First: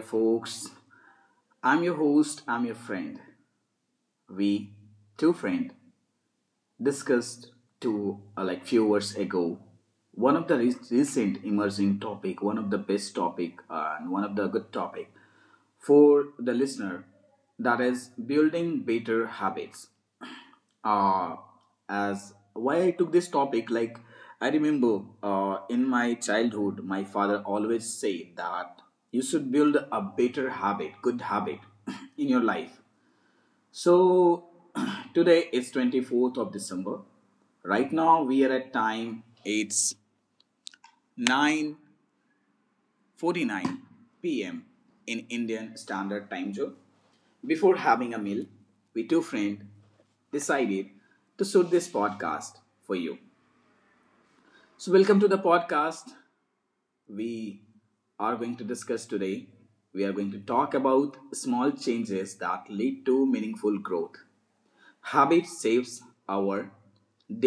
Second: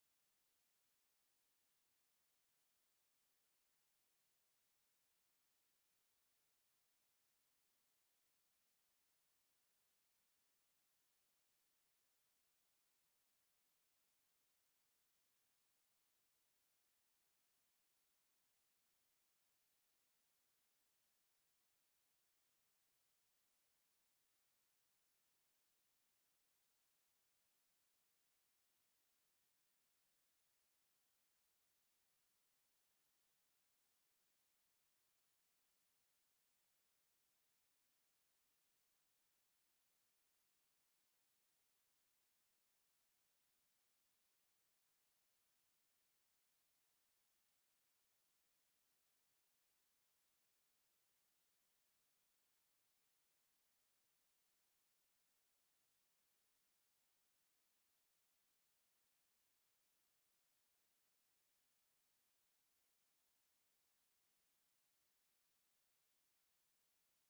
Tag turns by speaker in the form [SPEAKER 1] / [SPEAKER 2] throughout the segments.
[SPEAKER 1] folks. I'm your host, I'm your friend. We, two friend, discussed two like few years ago one of the recent emerging topic, one of the best topic, and one of the good topic for the listener, that is building better habits. uh, as why I took this topic, like I remember, in my childhood my father always said that you should build a better habit, good habit, in your life. So today is 24th of December. Right now we are at time, it's 9:49 p.m. in Indian Standard Time zone. Before having a meal, we two friends decided to shoot this podcast for you. So welcome to the podcast. We are going to discuss today. We are going to talk about small changes that lead to meaningful growth. Habit saves our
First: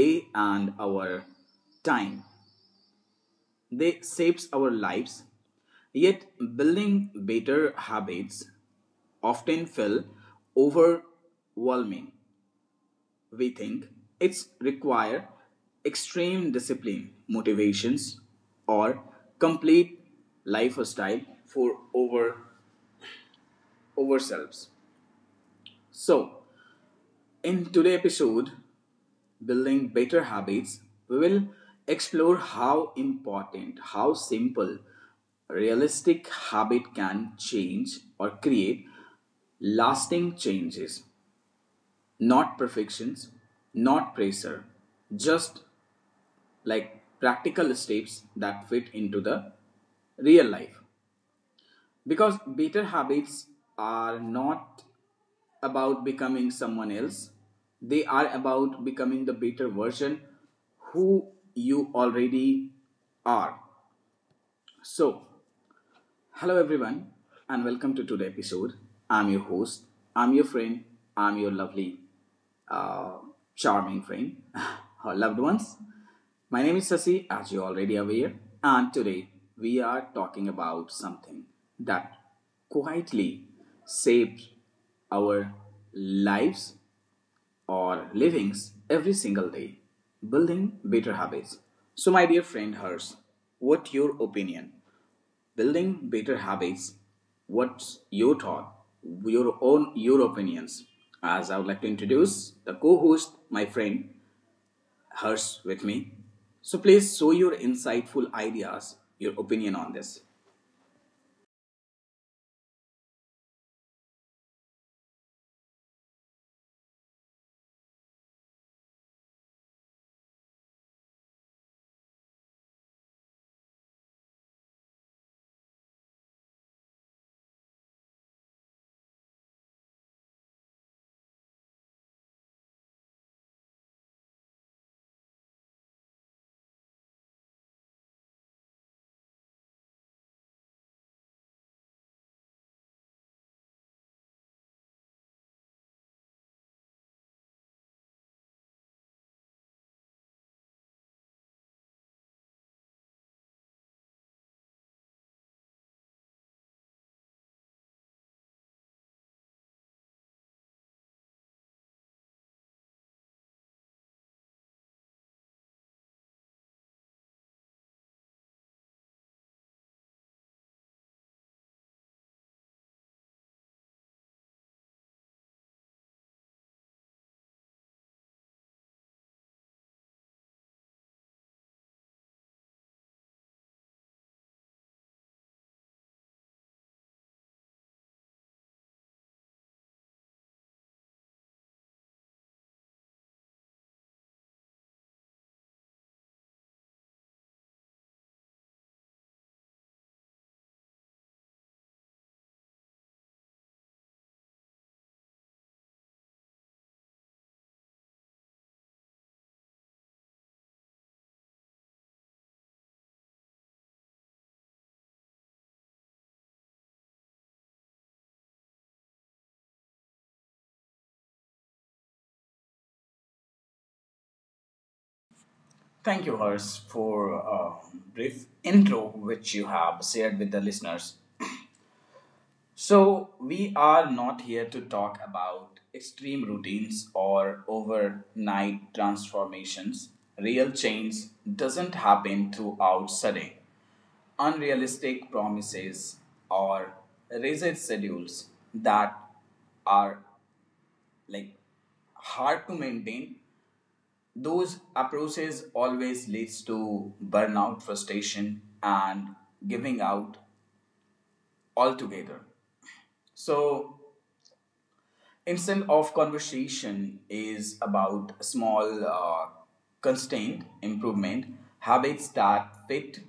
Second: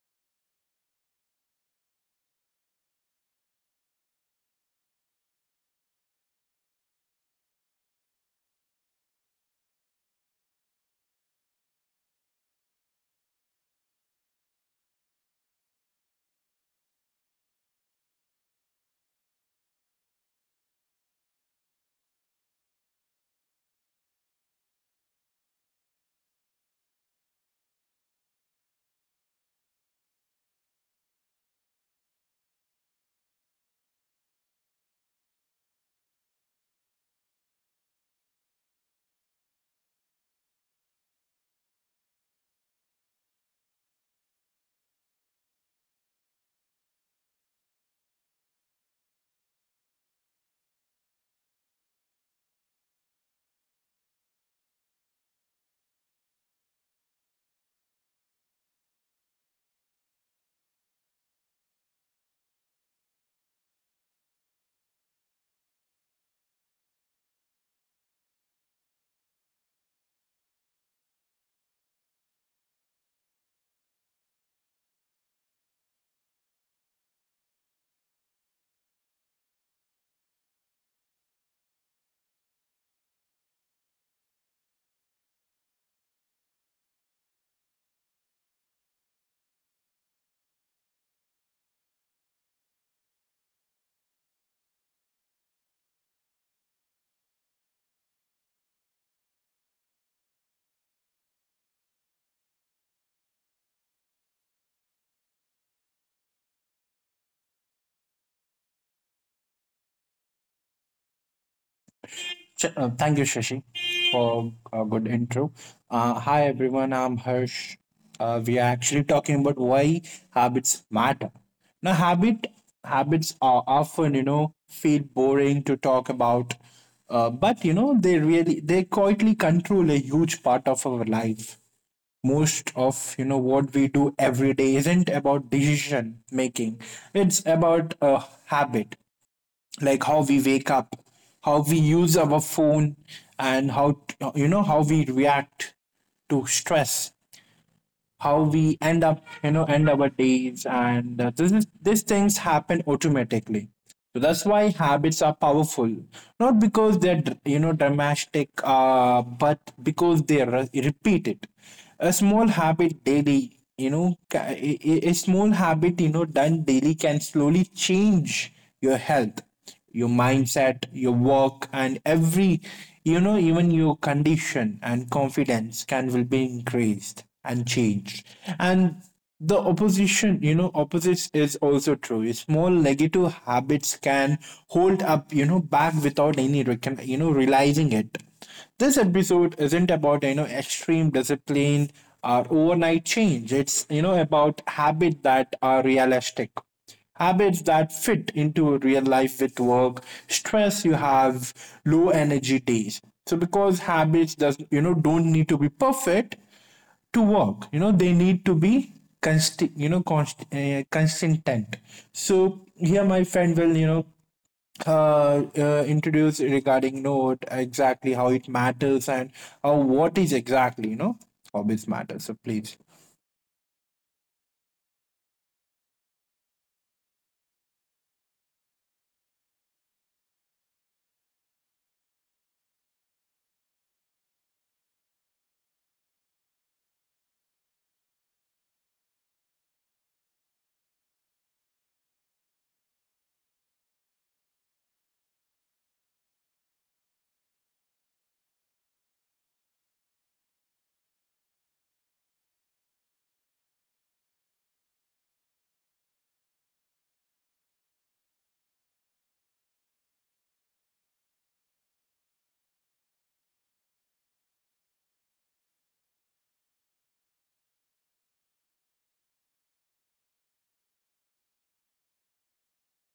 [SPEAKER 1] day and our time. They saves our lives. Yet building better habits often feel overwhelming. We think it's require extreme discipline, motivations, or complete lifestyle for over ourselves. So in today's episode, building better habits, we will explore how important, how simple, realistic habit can change or create lasting changes, not perfections, not pressure, just like practical steps that fit into the real life. Because better habits are not about becoming someone else, they are about becoming the better version who you already are. So, hello, everyone, and welcome to today's episode. I'm your host, I'm your friend, I'm your lovely, uh, charming friend, our loved ones. My name is Sasi, as you're already aware, and today we are talking about something that quietly shapes our lives or livings every single day, building better habits. So, my dear friend Hers, what your opinion? Building better habits. What's your thought? Your own your opinions. As I would like to introduce the co-host, my friend Harsh, with me. So please show your insightful ideas, your opinion on this.
[SPEAKER 2] Thank you, Shashi, for a good intro. Hi, everyone. I'm Harsh. We are actually talking about why habits matter. Now, habits are often, feel boring to talk about, but you know, they quietly control a huge part of our life. Most of you know what we do every day isn't about decision making; it's about a habit like how we wake up, how we use our phone, and how, you know, how we react to stress, how we end up, you know, end our days. And this is These things happen automatically, so that's why habits are powerful, not because they're, you know, dramatic, but because they are repeated. A small habit daily, you know, a small habit, you know, done daily can slowly change your health, your mindset, your work, and even your condition and confidence can will be increased and changed. And the opposition, you know, opposites is also true. Small negative habits can hold up, you know, back without any, you know, realizing it. This episode isn't about, you know, extreme discipline or overnight change. It's, you know, about habits that are realistic, habits that fit into real life with work, stress you have, low energy days. So because habits does you know don't need to be perfect to work. You know they need to be constant. You know consistent. So here my friend will, you know, introduced regarding note exactly how it matters and how what is exactly, you know, hobbies matter, so please.
[SPEAKER 1] Thank you, Hers, for a brief intro which you have shared with the listeners. So, we are not here to talk about extreme routines or overnight transformations. Real change doesn't happen throughout sudden, unrealistic promises or rigid schedules that are like hard to maintain. Those approaches always leads to burnout, frustration, and giving out altogether. So instant of conversation is about small, constant improvement habits that fit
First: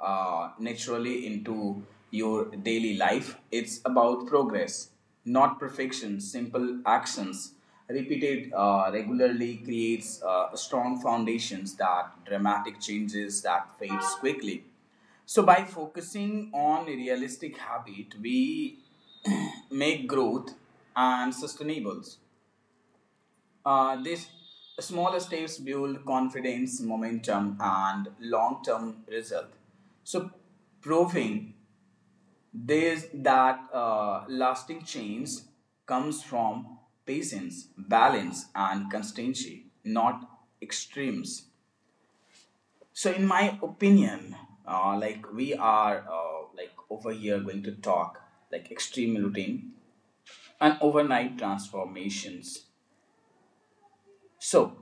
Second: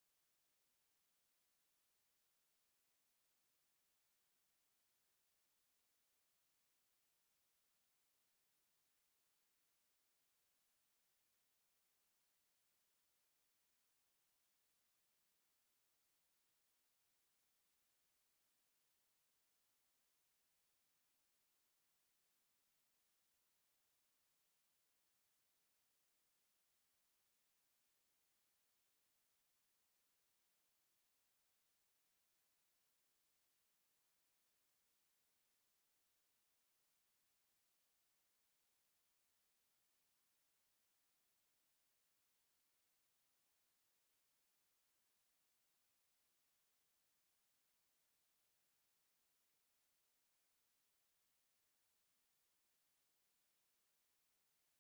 [SPEAKER 1] naturally into your daily life. It's about progress, not perfection. Simple actions repeated regularly creates strong foundations that dramatic changes that fades quickly. So, by focusing on realistic habit, we make growth and sustainable. These small steps build confidence, momentum, and long-term result. So, proving this that lasting change comes from patience, balance, and constancy, not extremes. So, in my opinion, like we are like over here going to talk like extreme routine and overnight transformations. So,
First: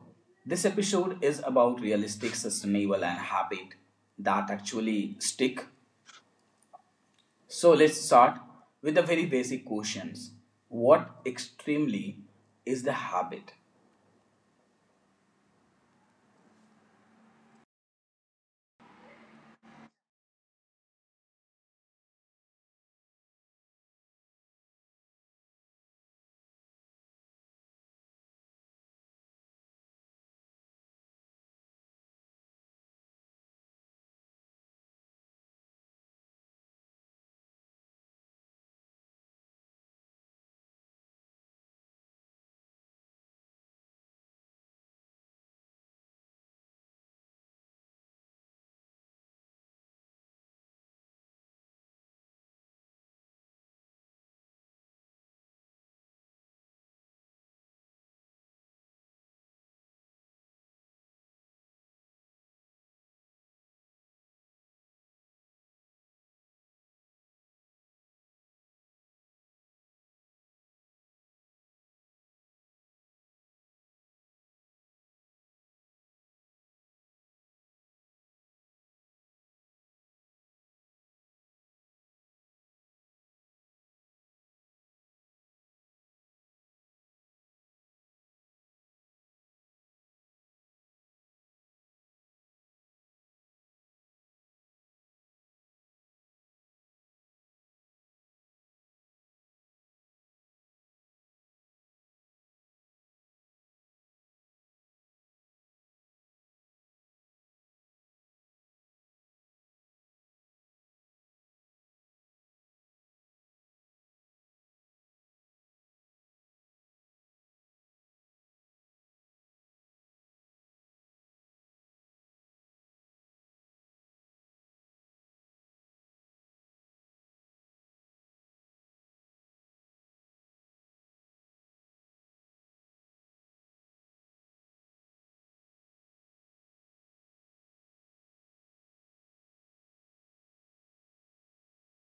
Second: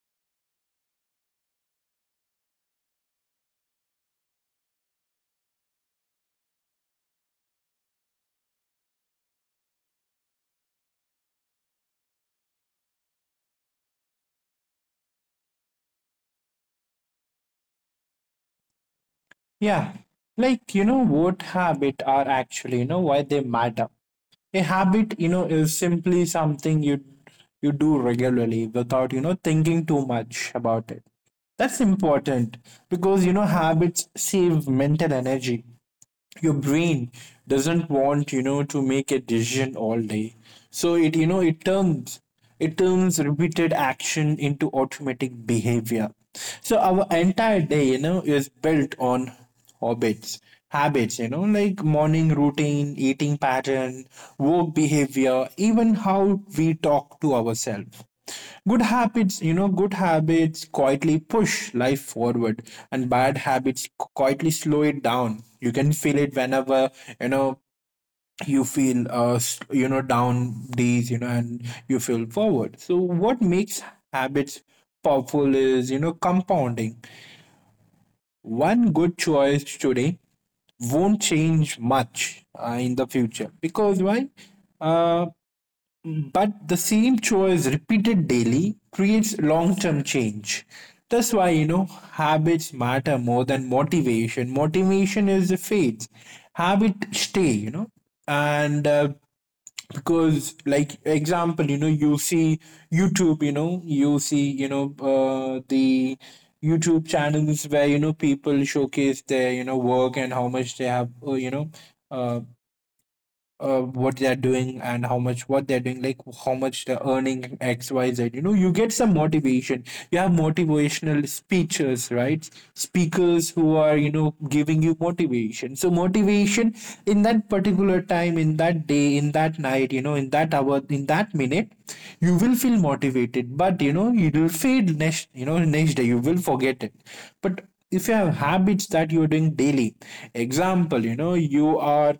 [SPEAKER 1] this episode is about realistic, sustainable, and habit that actually stick. So, let's start with the very basic questions. What extremely is the habit?
[SPEAKER 2] Yeah, like, you know, what habit are actually, you know, why they matter. A habit, you know, is simply something you do regularly without, you know, thinking too much about it. That's important because, you know, habits save mental energy. Your brain doesn't want, you know, to make a decision all day, so it you know it turns repeated action into automatic behavior. So our entire day, you know, is built on habits. Habits, you know, like morning routine, eating pattern, work behavior, even how we talk to ourselves. Good habits, you know, good habits quietly push life forward, and bad habits quietly slow it down. You can feel it whenever, you know, you feel, you know, down days, you know, and you feel forward. So, what makes habits powerful is, you know, compounding. One good choice today won't change much in the future, because why? Uh, but the same choice repeated daily creates long term change. That's why, you know, habits matter more than motivation. Motivation is a phase, habit stay, you know. And Because, like, example, you know, you see YouTube, you know, you see, you know, the YouTube channels where, you know, people showcase their, you know, work and how much they have, uh, what they're doing and how much what they're doing, like how much they're earning X, Y, Z. You know, you get some motivation. You have motivational speeches, right? Speakers who are, you know, giving you motivation. So motivation in that particular time, in that day, in that night, you know, in that hour, in that minute, you will feel motivated. But you know, it will fade next, you know, next day. You will forget it. But if you have habits that you are doing daily, example, you know, you are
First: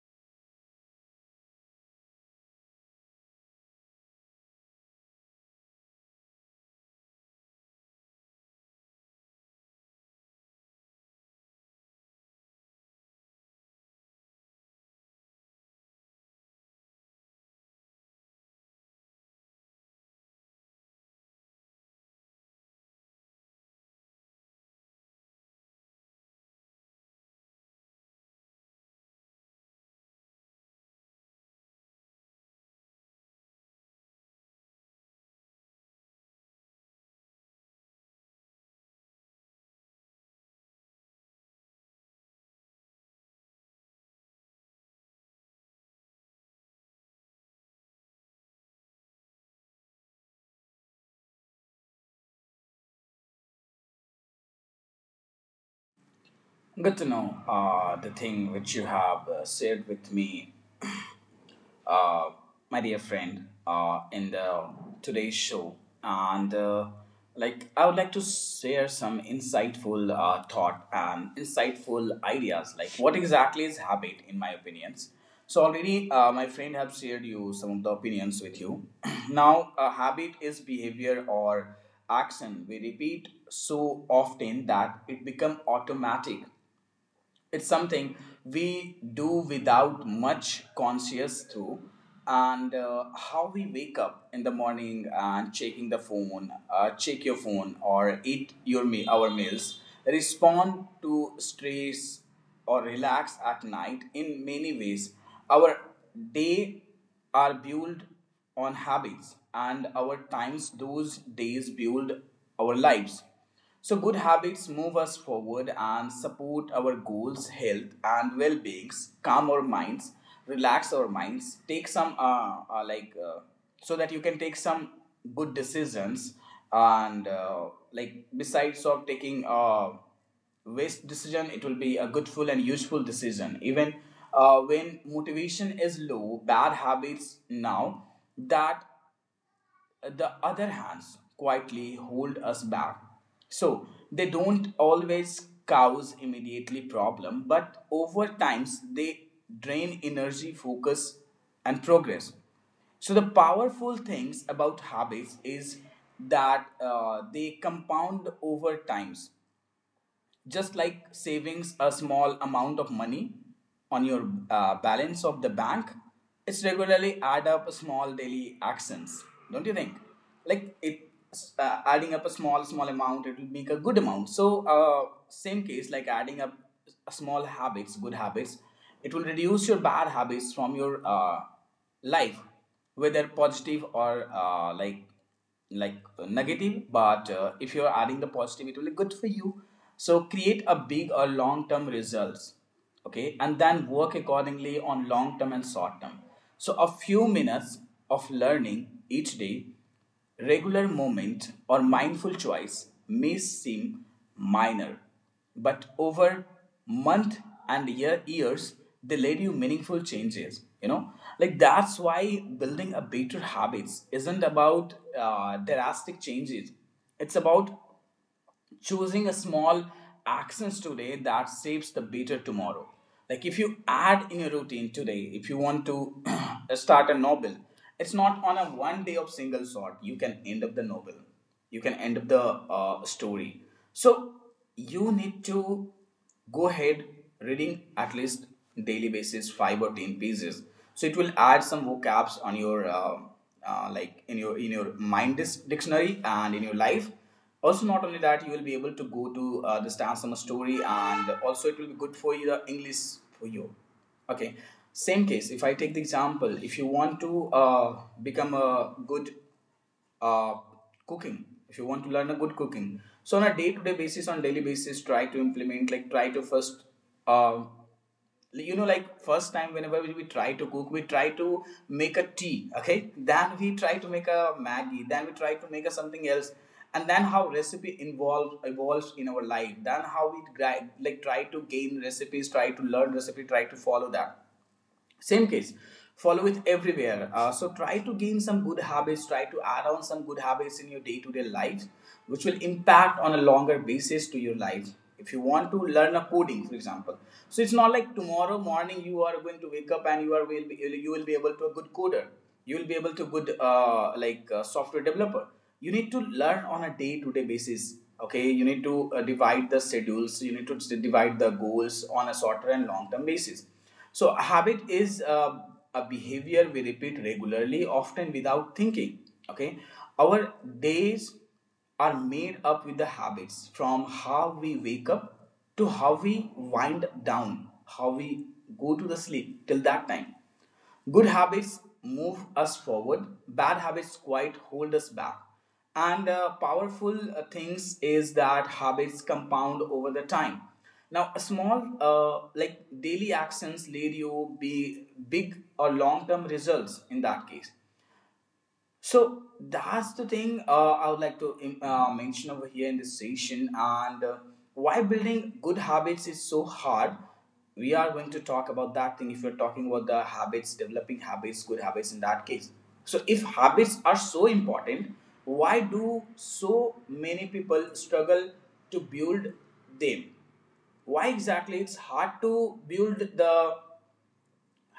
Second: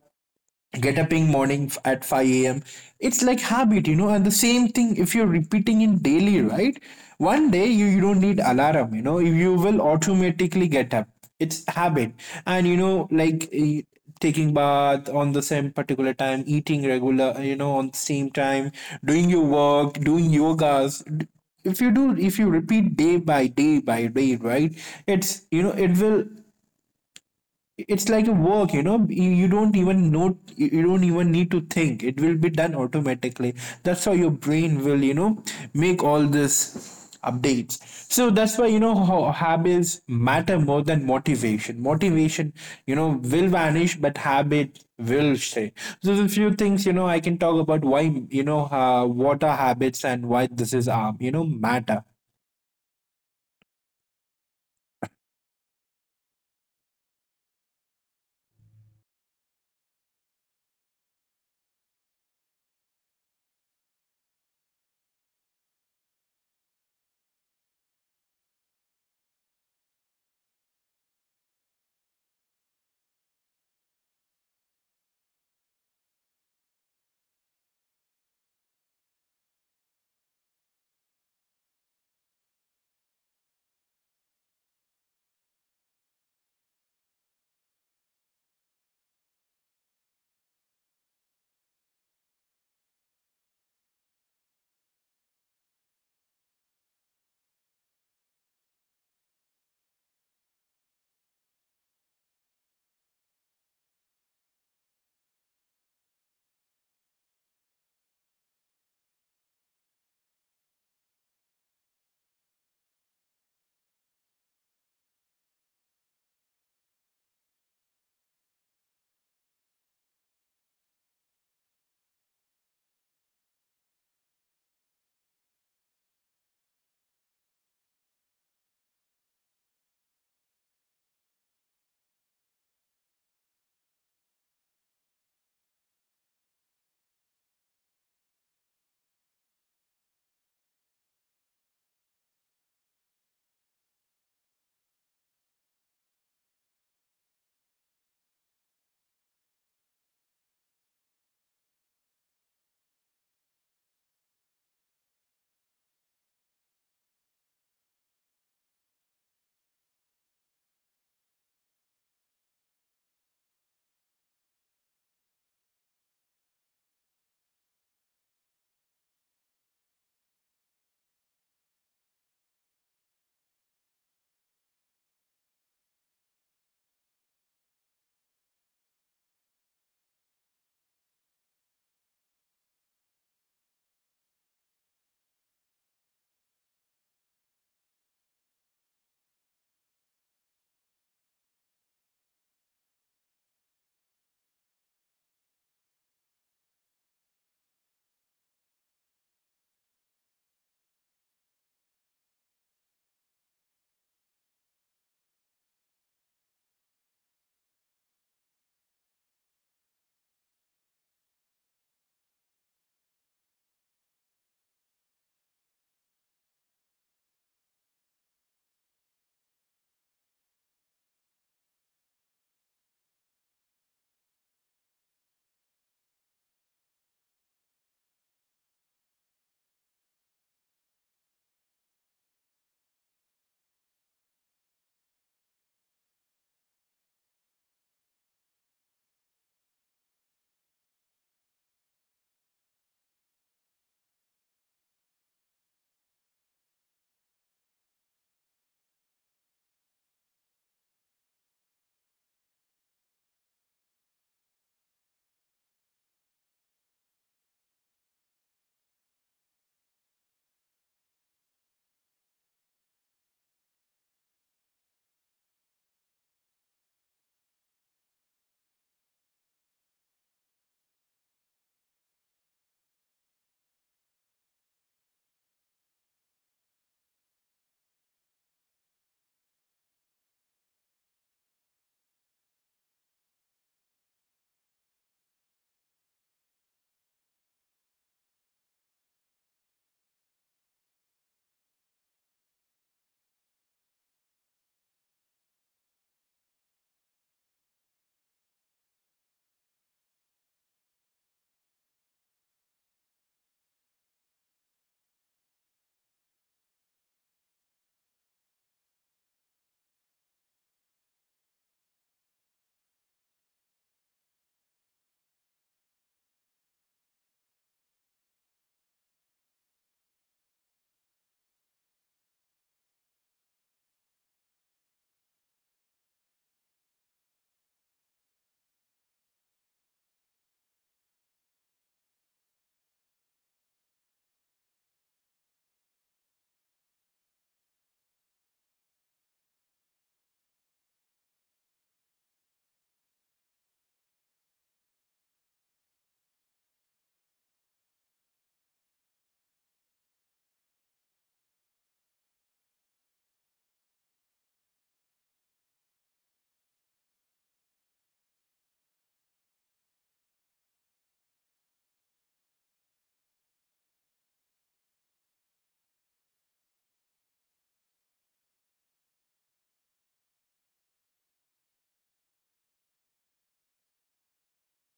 [SPEAKER 2] get up in morning at 5 a.m. It's like habit, you know, and the same thing if you're repeating in daily, right? One day you don't need alarm, you know, you will automatically get up. It's habit. And you know, like, taking bath on the same particular time, eating regular, you know, on the same time, doing your work, doing yogas. If you do, if you repeat day by day by day, right, it's, you know, it will, it's like a work, you know, you don't even know, you don't even need to think, it will be done automatically. That's how your brain will, you know, make all this updates. So that's why, you know, how habits matter more than motivation. Motivation, you know, will vanish but habit will stay. So there's a few things, you know, I can talk about why, you know, what are habits and why this is you know matter.
[SPEAKER 1] Good to know the thing which you have shared with me, uh, my dear friend, in the today's show, and like I would like to share some insightful thought and insightful ideas. Like what exactly is habit, in my opinions. So already, my friend have shared you some of the opinions with you. Now, a habit is behavior or action we repeat so often that it become automatic. It's something we do without much conscious through. And how we wake up in the morning and checking the phone, check your phone or eat your meal, our meals, respond to stress or relax at night. In many ways our day are built on habits, and our times, those days build our lives. So, good habits move us forward and support our goals, health, and well beings, calm our minds, relax our minds, take some, so that you can take some good decisions. And, like, besides of taking waste decision, it will be a goodful and useful decision. Even when motivation is low, bad habits now that the other hands quietly hold us back. So they don't always cause immediately problem, but over times they drain energy, focus, and progress. So the powerful things about habits is that they compound over times, just like savings a small amount of money on your balance of the bank. It's regularly add up small daily actions. Don't you think like it adding up a small small amount it will make a good amount. So same case like adding up small habits, good habits, it will reduce your bad habits from your life, whether positive or like negative. But if you're adding the positive it will be good for you. So create a big or long term results. Okay, and then work accordingly on long term and short term. So a few minutes of learning each day, regular moment or mindful choice, may seem minor, but over month and year, years, they led you meaningful changes, you know. Like that's why building a better habits isn't about drastic changes. It's about choosing a small actions today that shapes the better tomorrow. Like if you add in your routine today, if you want to start a novel, it's not on a one day of single shot you can end up the novel. You can end up the story. So you need to go ahead reading at least daily basis 5 or 10 pages, so it will add some vocabs on your like in your mind dictionary and in your life. Also not only that, you will be able to go to the stan summer story, and also it will be good for you, the english for you. Okay, same case if I take the example, if you want to become a good uh, cooking, if you want to learn a good cooking, so on a day-to-day basis, on daily basis, try to implement, like try to first uh, you know like first time, whenever we try to cook, we try to make a tea, okay, then we try to make a maggi. Then we try to make a something else. And then how recipe involves evolves in our life, then how we like try to gain recipes, try to learn recipe, try to follow that. Same case, follow it everywhere. So try to gain some good habits, try to add on some good habits in your day-to-day life, which will impact on a longer basis to your life. If you want to learn a coding, for example, so it's not like tomorrow morning you are going to wake up and you will be able to a good coder. You will be able to good software developer. You need to learn on a day-to-day basis, okay. You need to divide the schedules, you need to divide the goals on a shorter and long-term basis. So, a habit is a behavior we repeat regularly, often without thinking. Okay, our days are made up with the habits, from how we wake up to how we wind down, how we go to the sleep till that time. Good habits move us forward, bad habits quite hold us back. And powerful things is that habits compound over the time. Now, a small like daily actions lead you be big or long term results in that case. So that's the thing I would like to mention over here in this session, and why building good habits is so hard. We are going to talk about that thing, if you're talking about the habits, developing habits, good habits in that case. So, if habits are so important, why do so many people struggle to build them? Why exactly it's hard to build the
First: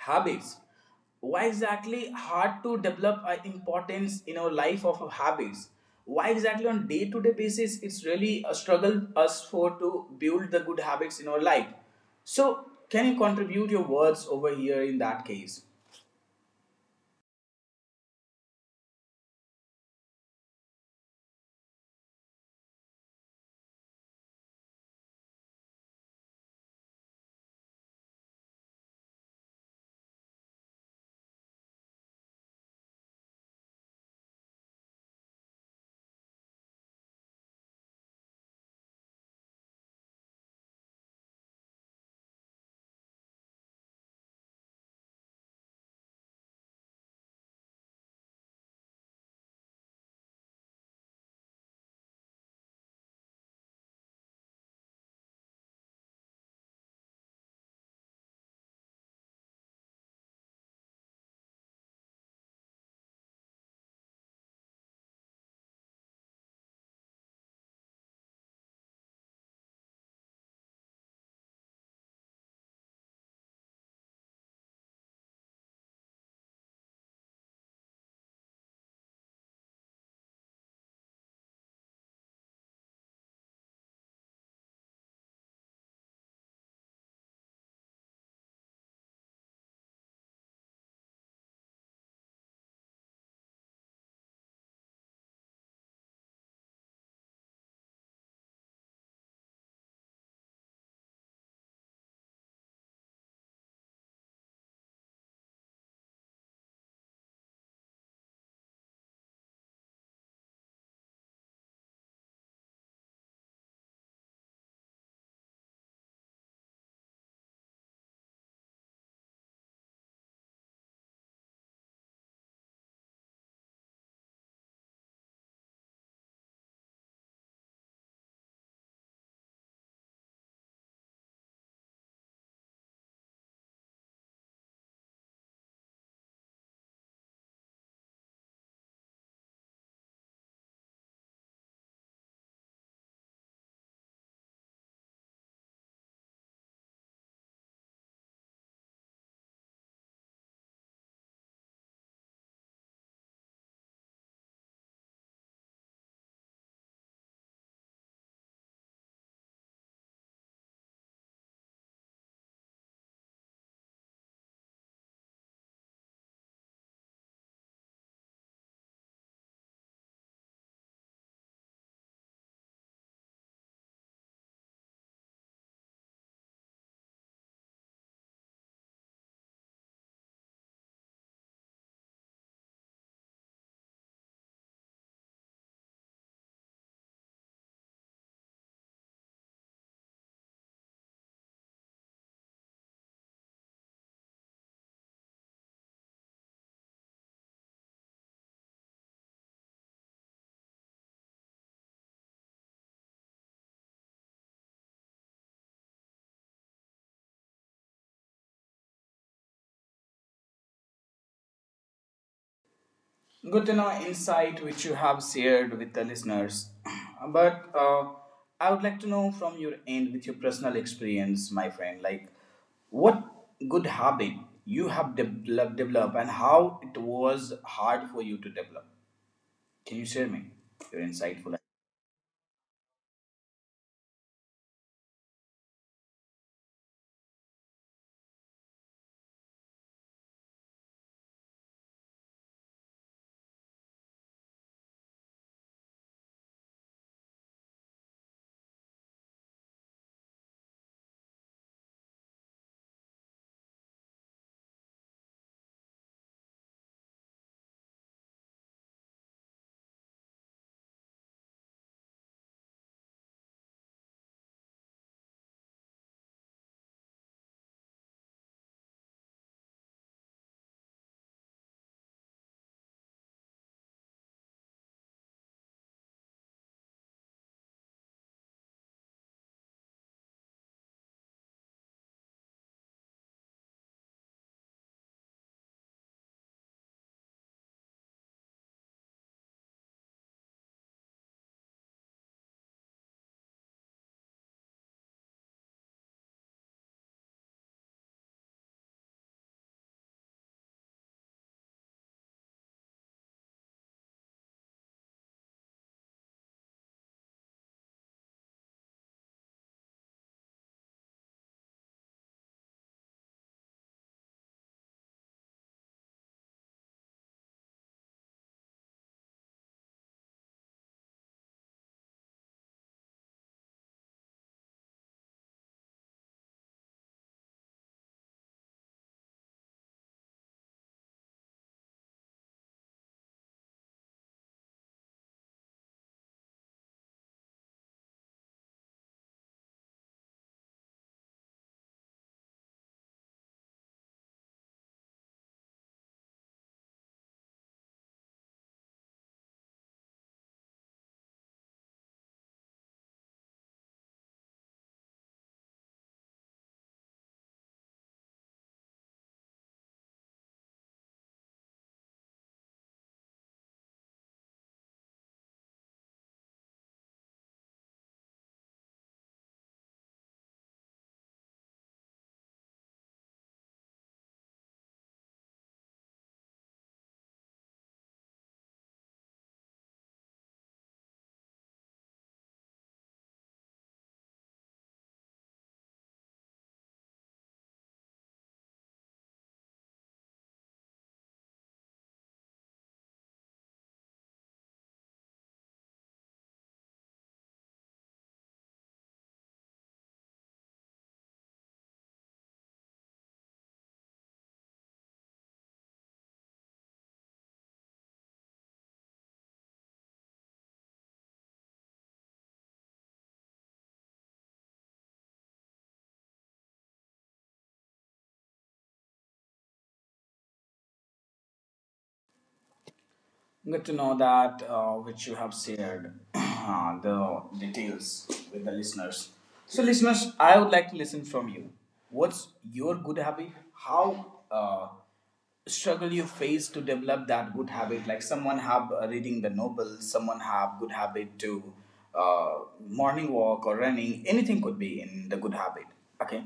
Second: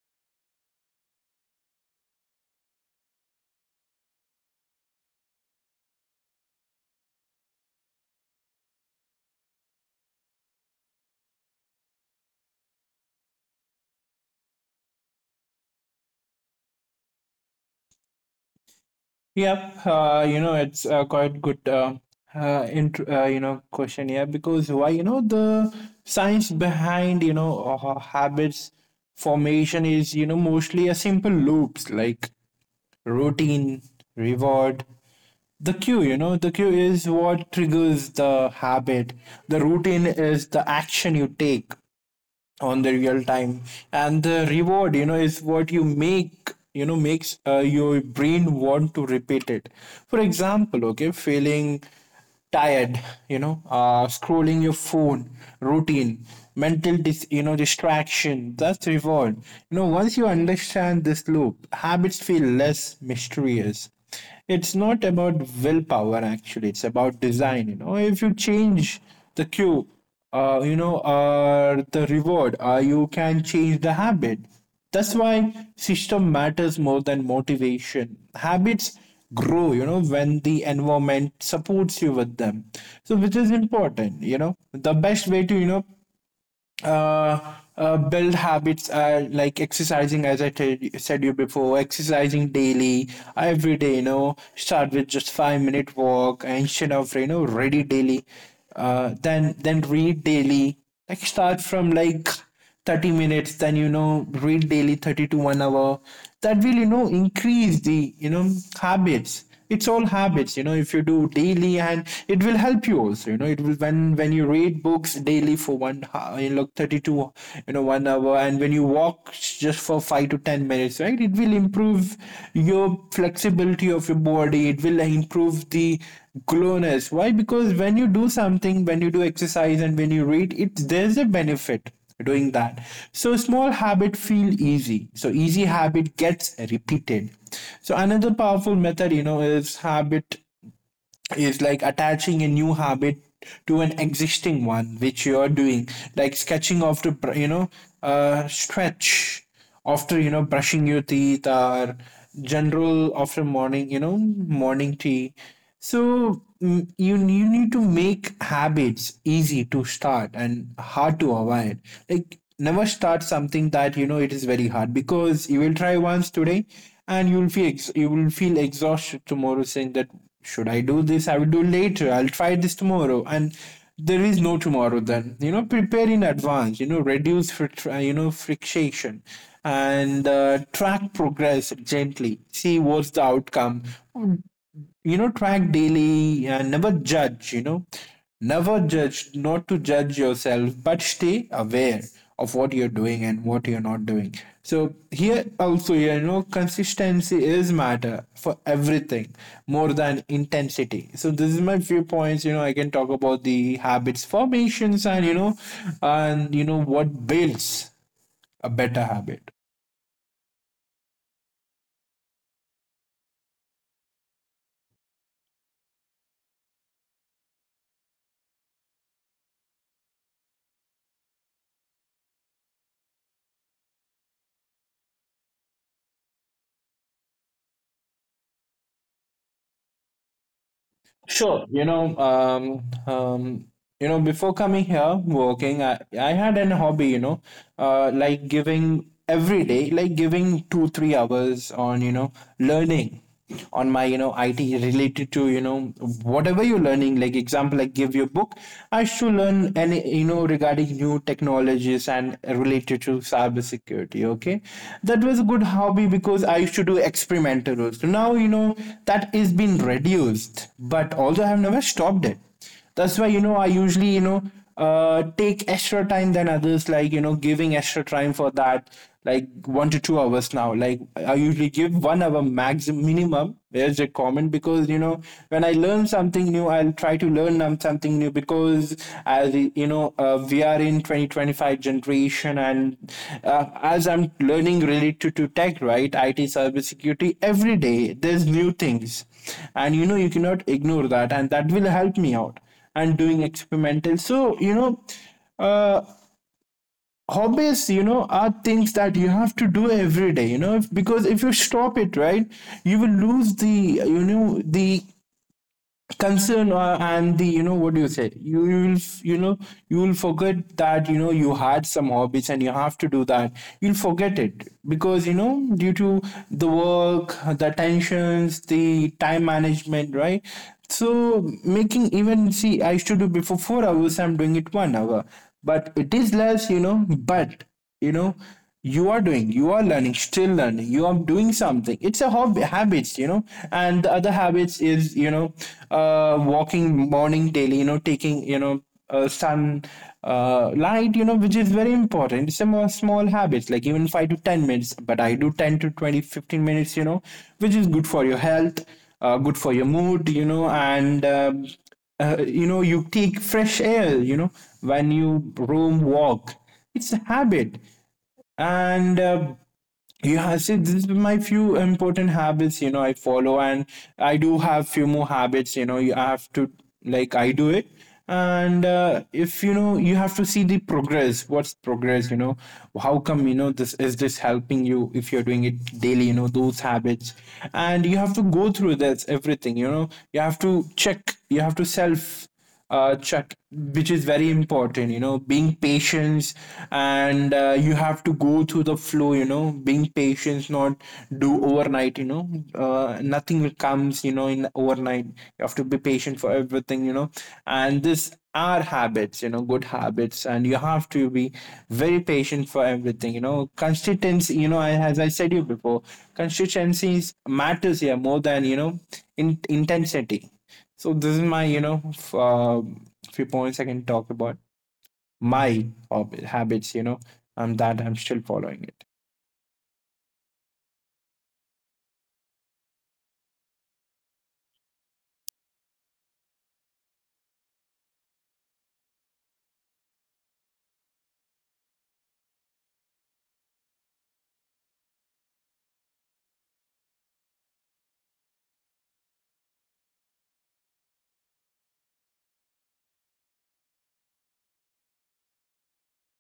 [SPEAKER 1] habits, why exactly hard to develop a importance in our life of habits, why exactly on day to day basis it's really a struggle us for to build the good habits in our life? So can you contribute your words over here in that case?
[SPEAKER 2] Yep, you know, it's quite good, you know, question here because why, you know, the science behind, you know, habits formation is, you know, mostly a simple loops like routine, reward. The cue, you know, the cue is what triggers the habit. The routine is the action you take on the real time, and the reward, you know, is what you make, you know, makes your brain want to repeat it. For example, okay, feeling tired, you know, scrolling your phone, routine, you know, distraction, that's reward. You know, once you understand this loop, habits feel less mysterious. It's not about willpower actually, it's about design. You know, if you change the cue, you know, or the reward, you can change the habit. That's why system matters more than motivation. Habits grow, you know, when the environment supports you with them. So which is important, you know, the best way to, you know, uh, build habits, like exercising, as I said you before, exercising daily every day, you know, start with just 5 minute walk instead of, you know, ready daily. Then read daily, like start from like 30 minutes, then you know read daily 30 to 1 hour. That will, you know, increase the, you know, habits. It's all habits, you know, if you do daily, and it will help you also, you know, it will, when you read books daily for you know 32, you know, 1 hour, and when you walk just for 5 to 10 minutes, right, it will improve your flexibility of your body, it will improve the glowness. Why? Because when you do something, when you do exercise and when you read it, there's a benefit doing that. So small habit feel easy, so easy habit gets repeated. So another powerful method, you know, is habit is like attaching a new habit to an existing one which you are doing, like you know, stretch after, you know, brushing your teeth or general after morning, you know, morning tea. So you need to make habits easy to start and hard to avoid. Like never start something that you know it is very hard, because you will try once today and you will feel exhausted tomorrow, saying that should I do this? I will do it later. I'll try this tomorrow. And there is no tomorrow then. You know, prepare in advance, you know, reduce, you know, friction, and track progress gently. See what's the outcome. You know, track daily and never judge, you know, never judge, not to judge yourself, but stay aware of what you're doing and what you're not doing. So here also, you know, consistency is matter for everything more than intensity. So this is my few points. You know, I can talk about the habits formations, and you know what builds a better habit.
[SPEAKER 1] Good to know insight which you have shared with the listeners. But I would like to know from your end, with your personal experience, my friend, like what good habit you have developed and how it was hard for you to develop. Can you share me your insightful?
[SPEAKER 2] Sure. Um, you know, before coming here working, I had an hobby, you know, like giving every day, like giving two, 3 hours on, you know, learning on my, you know, IT related to, you know, whatever you're learning. Like example, like give your book. I should learn any, you know, regarding new technologies and related to cybersecurity. Okay, that was a good hobby because I used to do experimental roles. So now you know that is been reduced, but although I have never stopped it. That's why you know I usually you know take extra time than others, like you know giving extra time for that, like 1 to 2 hours now. Like I usually give 1 hour maximum minimum. There's a common because when I learn something new I'll try to learn something new, because as you know, we are in 2025 generation. And as I'm learning related to tech, right, it cybersecurity, every day there's new things. And you cannot ignore that, and that will help me out and doing experimental. Uh, Hobbies are things that you have to do every day, you know if, because if you stop it, right, you will lose the the concern and the what do you say, you will you know you will forget that you had some hobbies and you have to do that. You'll forget it because due to the work, the tensions, the time management, right. So making, even see, I used to do before 4 hours, I'm doing it 1 hour, but it is less. But you know you are doing, you are learning, still learning, you are doing something. It's a hobby habits. And the other habits is walking morning daily, taking sun light, which is very important. It's a more small habits, like even 5 to 10 minutes, but I do 10 to 20, 15 minutes, which is good for your health, good for your mood, and you take fresh air when you roam walk. It's a habit. And yeah, see, this is my few important habits I follow. And I do have few more habits. You have to, like, I do it. And if you have to see the progress, what's progress, how come, this is this helping you if you're doing it daily, those habits. And you have to go through this everything, you have to check, you have to self check, which is very important, being patient. And you have to go through the flow, being patient, not do overnight. Nothing comes in overnight. You have to be patient for everything. And this are habits, good habits. And you have to be very patient for everything. Consistency, as I said you before, consistency matters here more than in intensity. So this is my few points I can talk about my habits. That I'm still following it.
[SPEAKER 1] Good to know that, which you have shared the details with the listeners. So, listeners, I would like to listen from you. What's your good habit? How struggle you face to develop that good habit? Like someone have reading the novels, someone have good habit to uh, morning walk or running. Anything could be in the good habit. Okay,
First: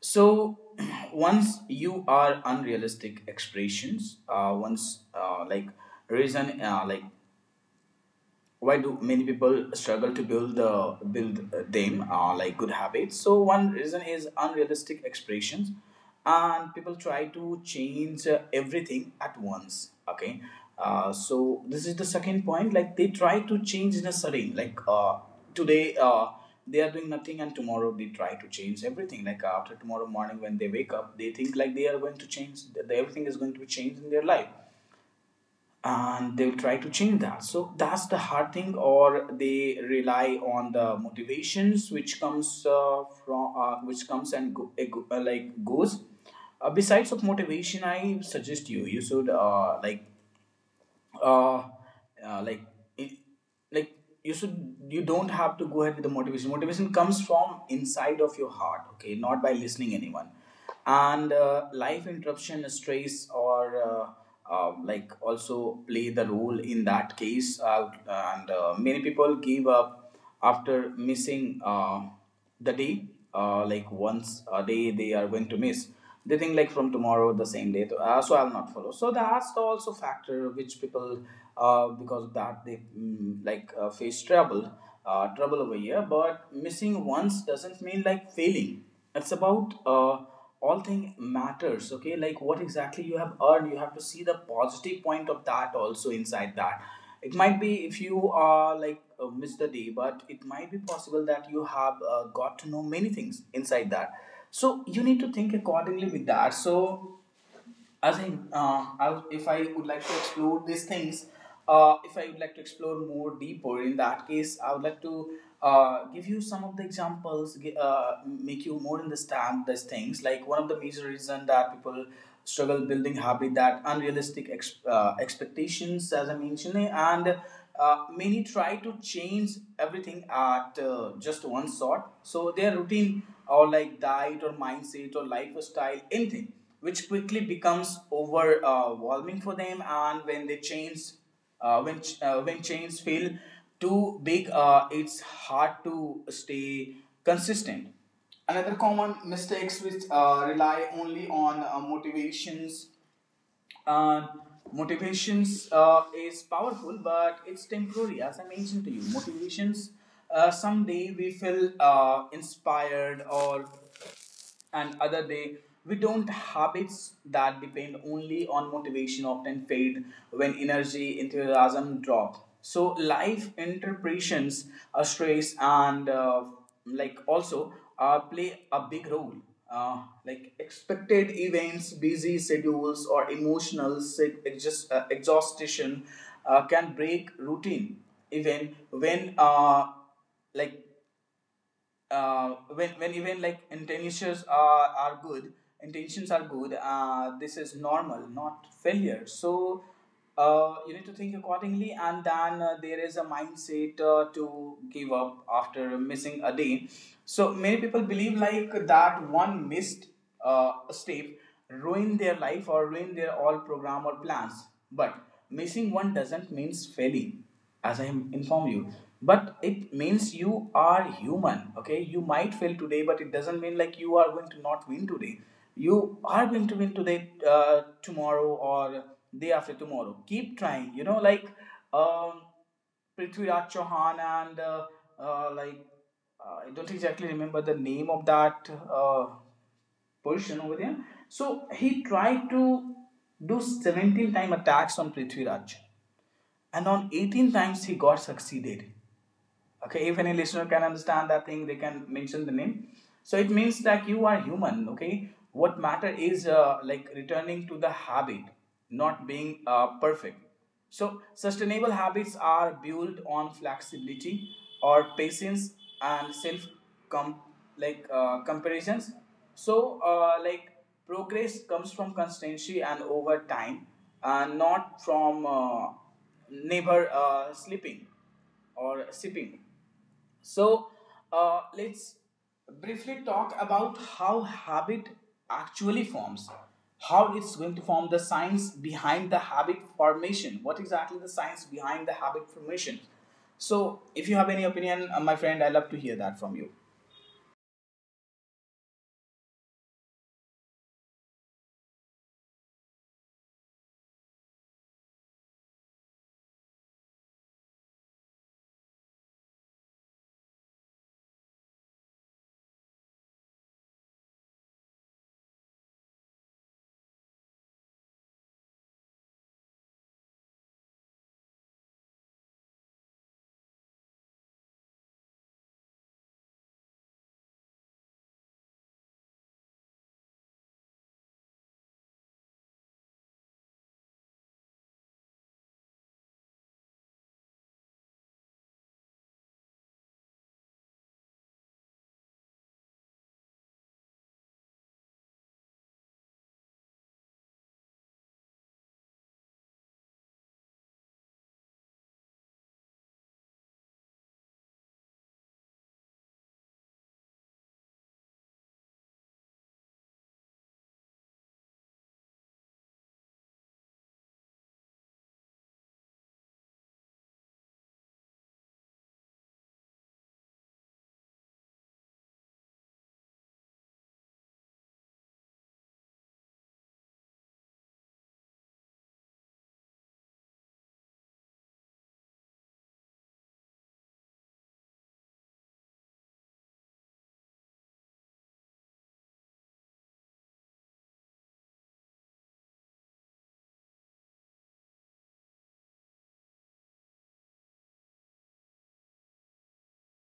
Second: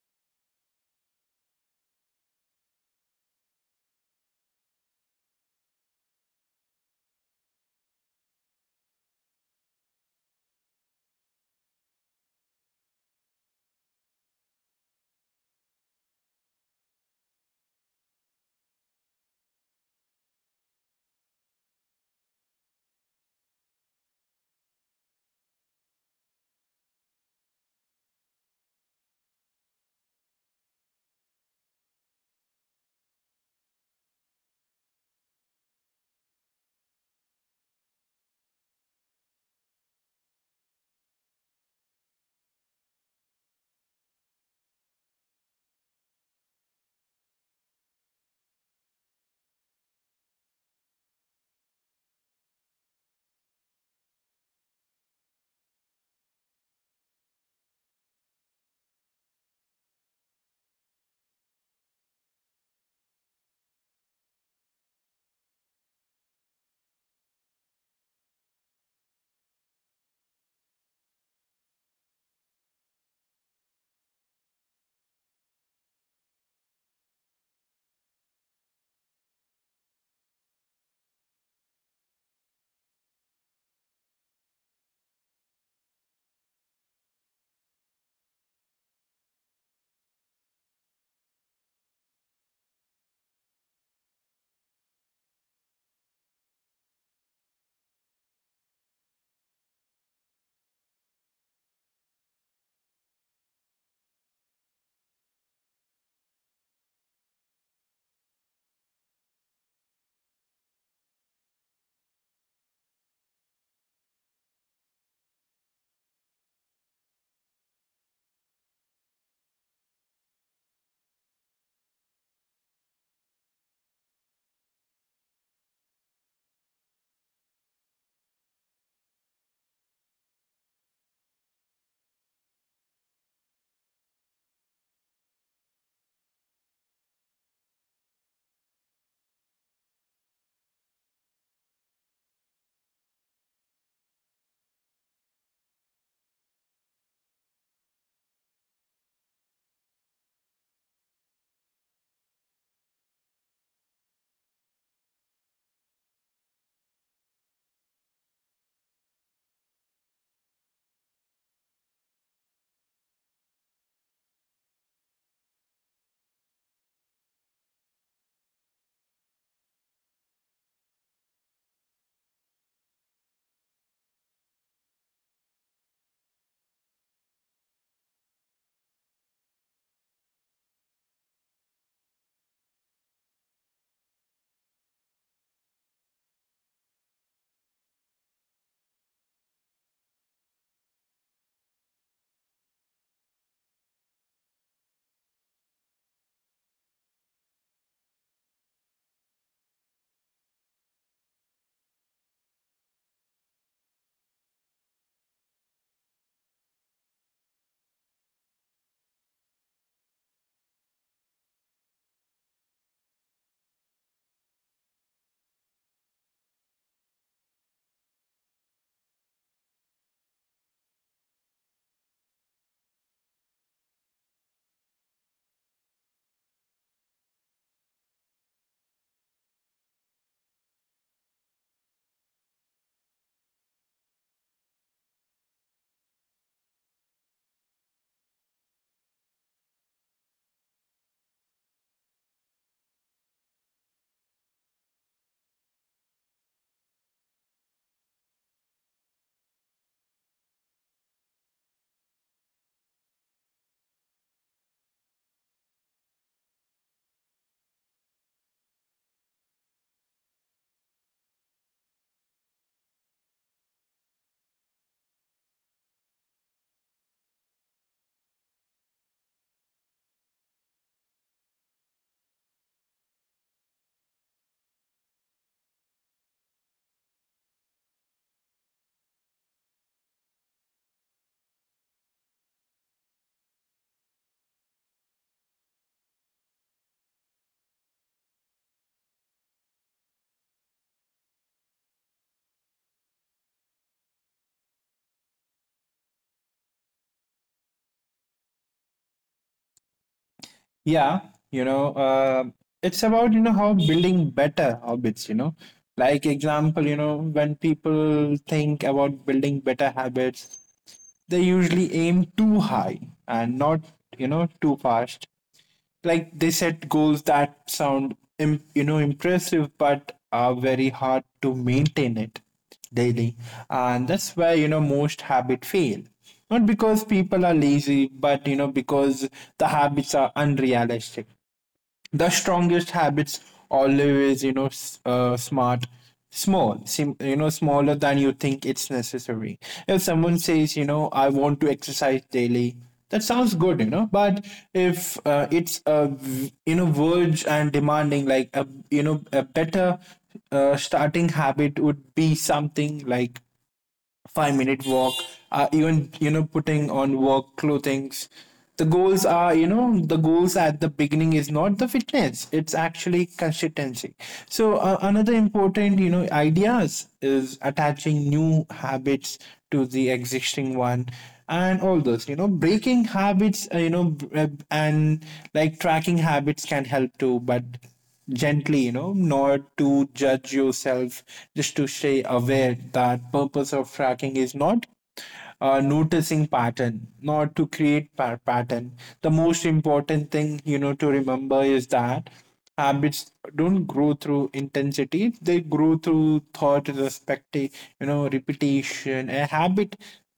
[SPEAKER 1] so once you are unrealistic expressions once like reason like why do many people struggle to build the build them like good habits? So one reason is unrealistic expectations, and people try to change everything at once. Okay, so this is the second point, like they try to change in a sudden, like today they are doing nothing and tomorrow they try to change everything, like after tomorrow morning when they wake up they think like they are going to change that, everything is going to be changed in their life, and they'll try to change that. So that's the hard thing, or they rely on the motivations which comes from which comes and go, eh, like goes. Besides of motivation, I suggest you should, uh, like it, like you should, you don't have to go ahead with the motivation. Motivation comes from inside of your heart, okay, not by listening anyone. And life interruption, stress or uh, also play the role in that case. And many people give up after missing the day, like once a day they are going to miss, they think like from tomorrow the same day, so I'll not follow. So that's the also factor which people, because of that they face trouble over here. But missing once doesn't mean like failing. It's about, all thing matters. Okay, like what exactly you have earned, you have to see the positive point of that also inside that. It might be if you are like miss the day, but it might be possible that you have got to know many things inside that. So you need to think accordingly with that. So I think, if I would like to explore these things, if I would like to explore more deeper, in that case, I would like to give you some of the examples, make you more understand these things. Like, one of the major reason that people struggle building habit, that unrealistic expectations, as I mentioned, and many try to change everything at just one shot. So their routine or like diet or mindset or lifestyle, anything, which quickly becomes overwhelming for them. And when the chains, when ch- when chains feel too big, it's hard to stay consistent. Another common mistakes, which rely only on motivations. Uh, Motivations is powerful, but it's temporary. As I mentioned to you, motivations. Someday we feel inspired, or and other day we don't. Habits that depend only on motivation often fade when energy, enthusiasm drop. So life interpretations, stress and like also play a big role. uh, like expected events, busy schedules or emotional exhaustion can break routine, even like when even like intentions are good. Intentions are good, this is normal, not failure. So you need to think accordingly. And then there is a mindset to give up after missing a day. So many people believe like that one missed step ruin their life, or ruin their all program or plans. But missing one doesn't means failing, as I inform you. But it means you are human, okay? You might fail today, but it doesn't mean like you are going to not win today. You are going to win today, tomorrow, or day after tomorrow. Keep trying, you know, like um, Prithviraj Chauhan and, uh, like I don't exactly remember the name of that person over there. So he tried to do 17 time attacks on Prithviraj, and on 18 times he got succeeded. Okay, if any listener can understand that thing, they can mention the name. So it means that you are human. Okay, what matter is, like returning to the habit, not being perfect. So sustainable habits are built on flexibility or patience and self com- comparisons. So like progress comes from constancy and over time, and not from never sleeping or sipping. So let's briefly talk about how habit actually forms, how it's going to form, the science behind the habit formation. What exactly the science behind the habit formation? So if you have any opinion, my friend, I love to hear that from you.
[SPEAKER 2] Yeah, you know, uh, it's about how building better habits. Like example, when people think about building better habits, they usually aim too high and not too fast, like they set goals that sound impressive but are very hard to maintain it daily. And that's where most habit fail, not because people are lazy, but because the habits are unrealistic. The strongest habits always smart, small, smaller than you think it's necessary. If someone says I want to exercise daily, that sounds good, but if it's a verge and demanding, like a you know a better starting habit would be something like 5 minute walk, even putting on work clothing. The goals are, the goals at the beginning is not the fitness; it's actually consistency. So another important ideas is attaching new habits to the existing one. And all those breaking habits, and like tracking habits can help too, but gently, not to judge yourself, just to stay aware that purpose of tracking is not noticing pattern, not to create pattern. The most important thing to remember is that habits don't grow through intensity, they grow through thought respect, repetition. A habit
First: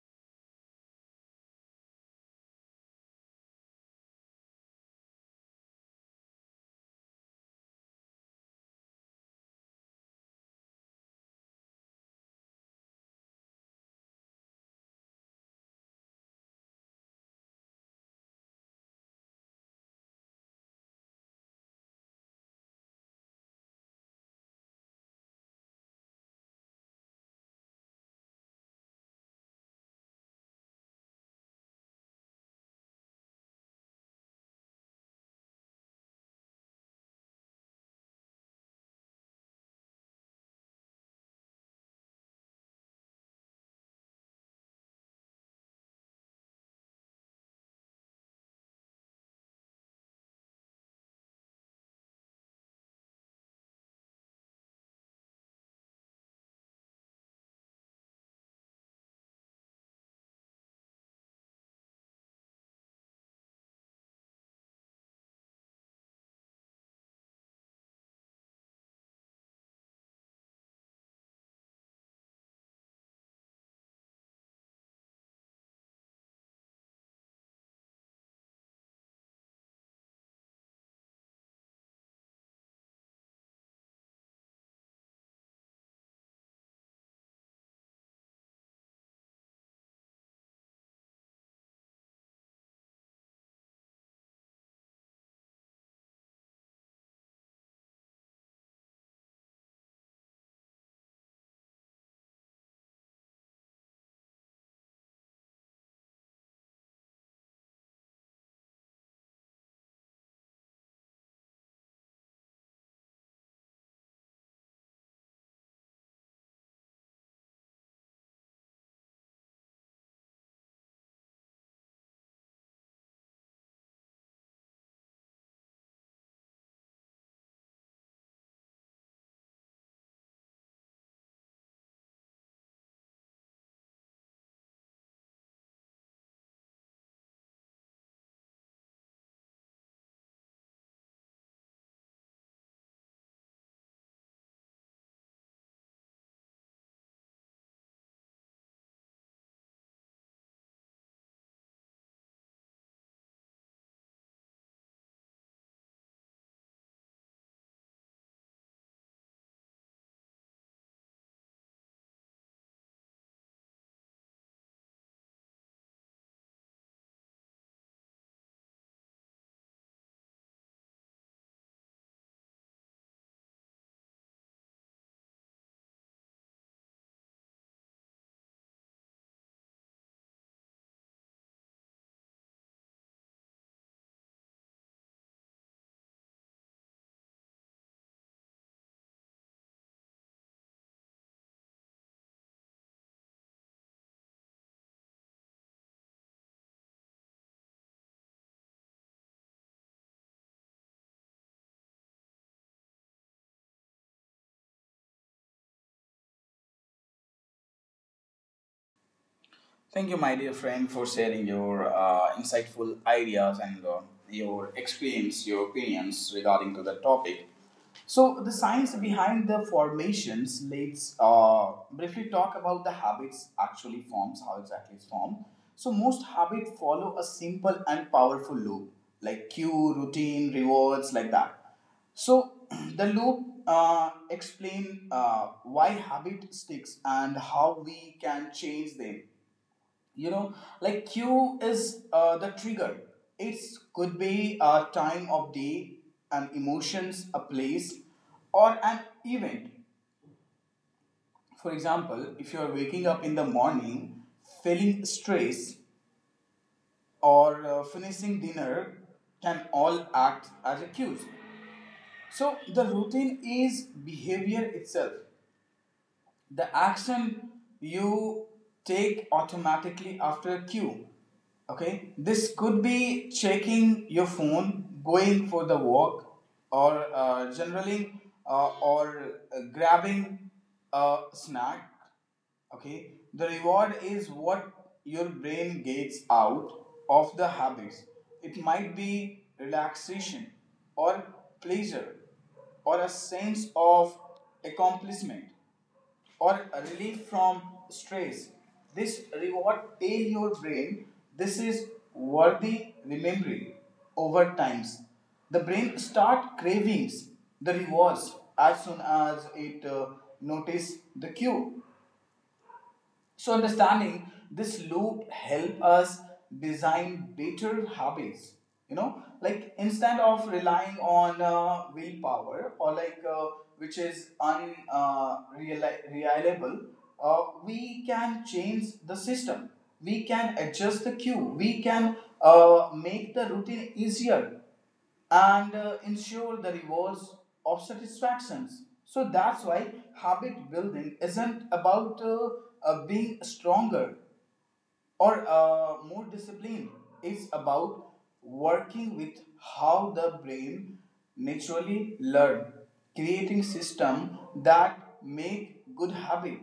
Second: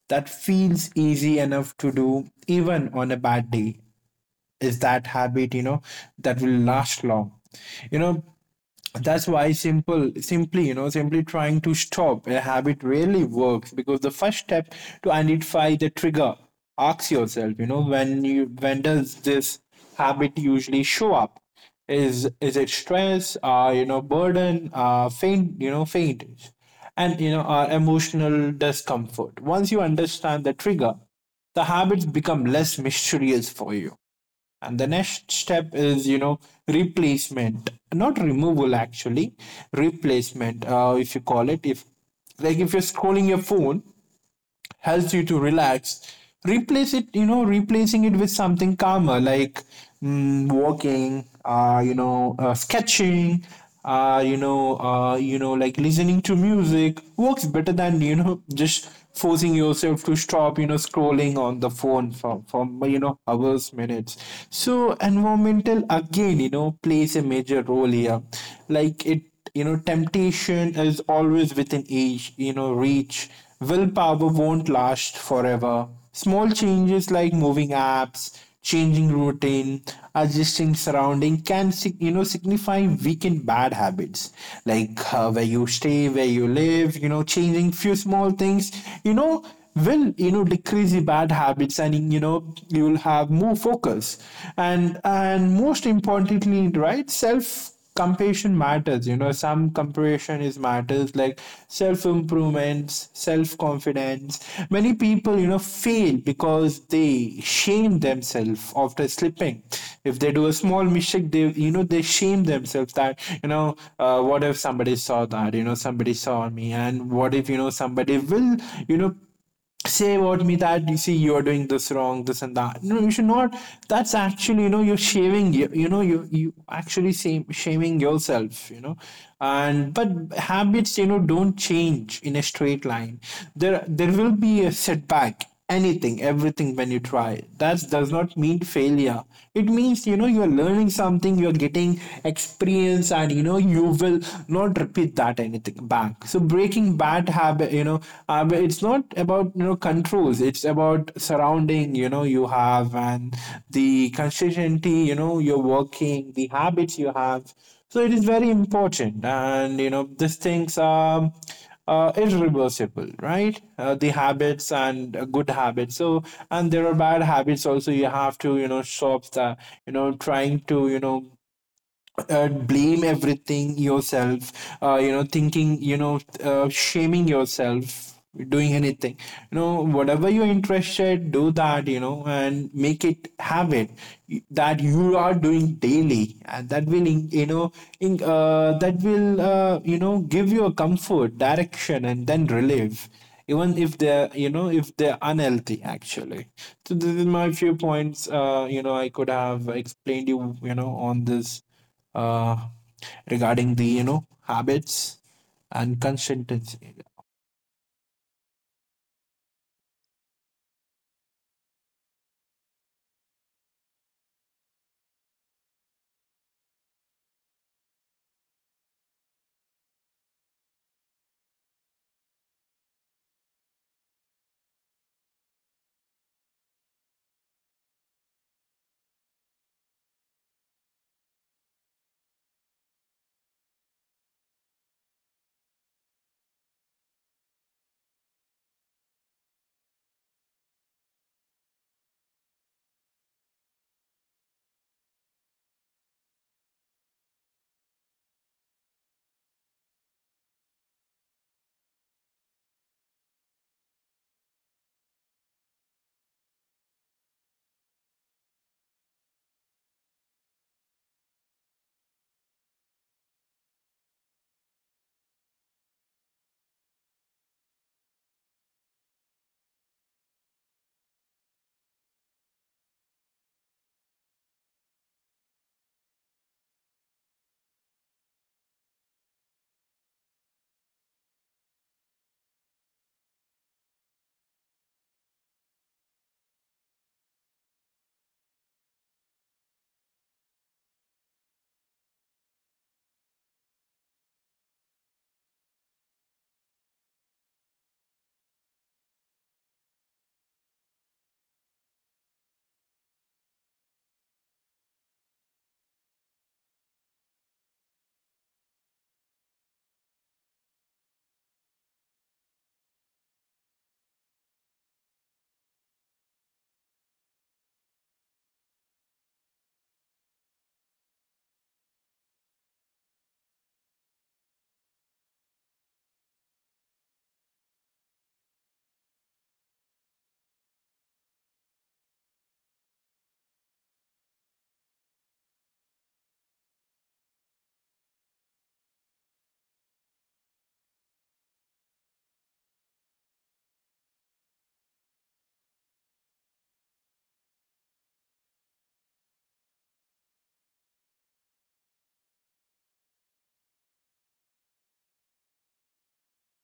[SPEAKER 2] that feels easy enough to do even on a bad day is that habit that will last long you know that's why simple simply you know simply trying to stop a habit really works, because the first step to identify the trigger, ask yourself, when does this habit usually show up? Is it stress, burden, faint, and emotional discomfort? Once you understand the trigger, the habits become less mysterious for you. And the next step is, replacement, not removal actually, replacement, if you call it. If, like, if you're scrolling your phone, helps you to relax, replace it you know replacing it with something calmer, like walking, sketching, like listening to music works better than just forcing yourself to stop scrolling on the phone for hours minutes. So environmental again plays a major role here, like it you know temptation is always within age reach. Willpower won't last forever. Small changes like moving apps, changing routine, adjusting surrounding can signify weakened bad habits, like where you stay, where you live, changing few small things you know will decrease the bad habits, and you will have more focus. And most importantly, right, self comparison matters. Some comparison is matters, like self improvements, self confidence. Many people fail because they shame themselves after slipping. If they do a small mistake, they shame themselves, that what if somebody saw that, somebody saw me, and what if somebody will you know say about me, that you see, you are doing this wrong this and that. No, you should not. That's actually, you're shaming you, you know you you actually shaming yourself. You know and but habits don't change in a straight line. There will be a setback. Anything everything when you try, that does not mean failure. It means you're learning something, you're getting experience, and you will not repeat that anything back. So breaking bad habit, it's not about controls, it's about surrounding you have, and the consistency you're working the habits you have. So it is very important, and these things are irreversible, right? The habits and good habits. So, and there are bad habits also. You have to, stop the, trying to, blame everything yourself, thinking, shaming yourself, doing anything. Whatever you're interested, do that, and make it habit that you are doing daily, and that will, you know in, that will you know give you a comfort direction and then relief, even if they're, if they're unhealthy actually. So this is my few points I could have explained you you know on this, uh, regarding the habits and consistency.
[SPEAKER 1] Thank you, my dear friend, for sharing your insightful ideas and your experience, your opinions regarding to the topic. So the science behind the formations. Let's briefly talk about the habits actually forms, how exactly it's formed. So most habits follow a simple and powerful loop, like cue, routine, rewards, like that. So the loop explain why habit sticks and how we can change them, you know, like q is the trigger. It could be a time of day, an emotions, a place, or an event. For example, if you are waking up in the morning, feeling stress, or finishing dinner, can all act as a cues. So the routine is behavior itself, the action you take automatically after a cue. Okay, this could be checking your phone, going for the walk, or grabbing a snack. Okay, the reward is what your brain gets out of the habits. It might be relaxation, or pleasure, or a sense of accomplishment, or relief from stress. This reward tell your brain this is worthy remembering over times. The brain start cravings the rewards as soon as it notice the cue. So understanding this loop help us design better habits. You know, like instead of relying on willpower, or which is unreliable, reliable, we can change the system. We can adjust the cue. We can make the routine easier and ensure the rewards of satisfactions. So that's why habit building isn't about being stronger or more disciplined. It's about working with how the brain naturally learn, creating system that make good habit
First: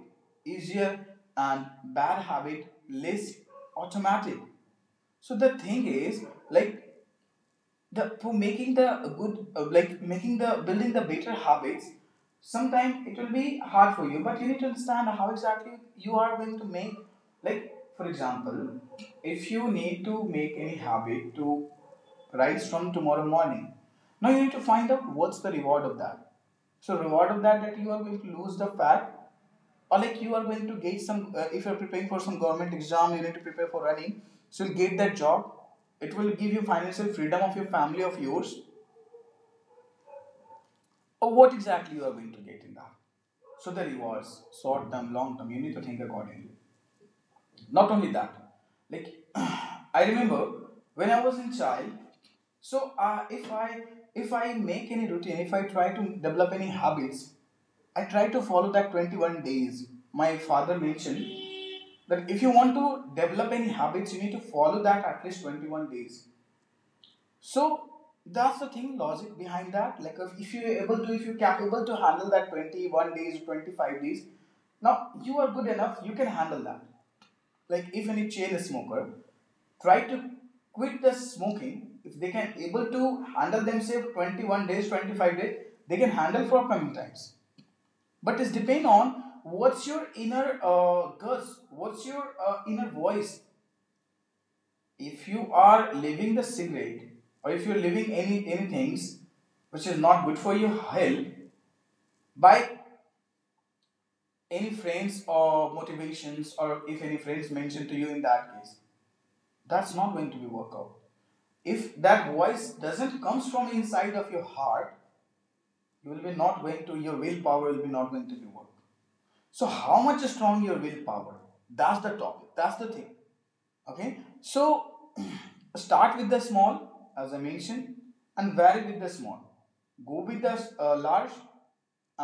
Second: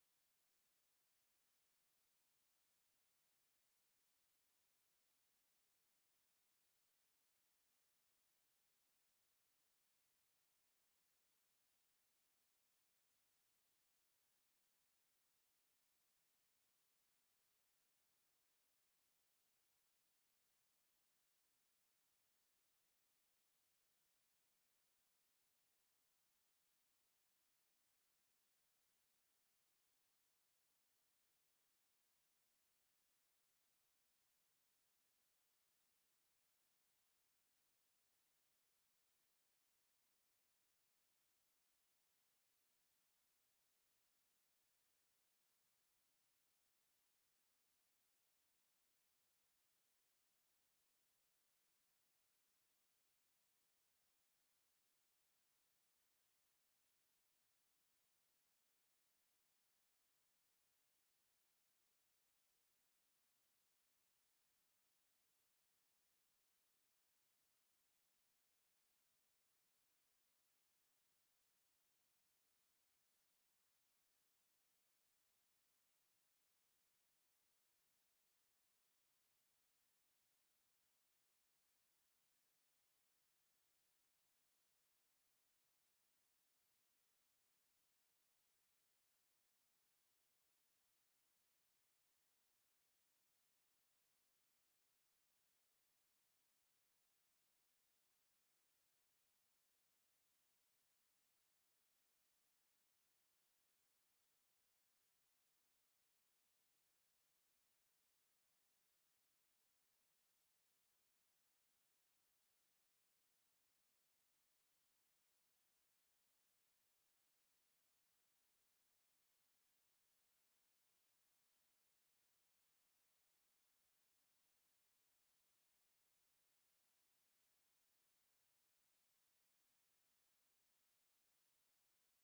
[SPEAKER 1] easier and bad habit less automatic. So the thing is, like, the for making the good, like making the building the better habits, sometimes it will be hard for you, but you need to understand how exactly you are going to make. Like, for example, if you need to make any habit to rise from tomorrow morning, now you need to find out what's the reward of that. So reward of that, that you are going to lose the fat, or like you are going to get some, if you're preparing for some government exam, you need to prepare for running. So you'll get that job, it will give you financial freedom of your family, of yours, or what exactly you are going to get in that. So the rewards, short term, long term, you need to think accordingly. Not only that, like, I remember when I was in child. So if I, if I make any routine, if I try to develop any habits, I try to follow that 21 days. My father mentioned that if you want to develop any habits, you need to follow that at least 21 days. So that's the thing, logic behind that, like if you're able to, if you're capable to handle that 21 days, 25 days, now you are good enough, you can handle that. Like if any chain smoker try to quit the smoking, if they can able to handle themselves 21 days, 25 days, they can handle for coming times. But it's depend on what's your inner guts, what's your inner voice. If you are living the cigarette, or if you're living any things which is not good for your health, by any friends or motivations, or if any friends mention to you, in that case, that's not going to be work out. If that voice doesn't comes from inside of your heart, you will be not going to, your willpower will be not going to be work. So how much strong your willpower, that's the topic, that's the thing. Okay, so start with the small, as I mentioned, and vary with the small, go with the large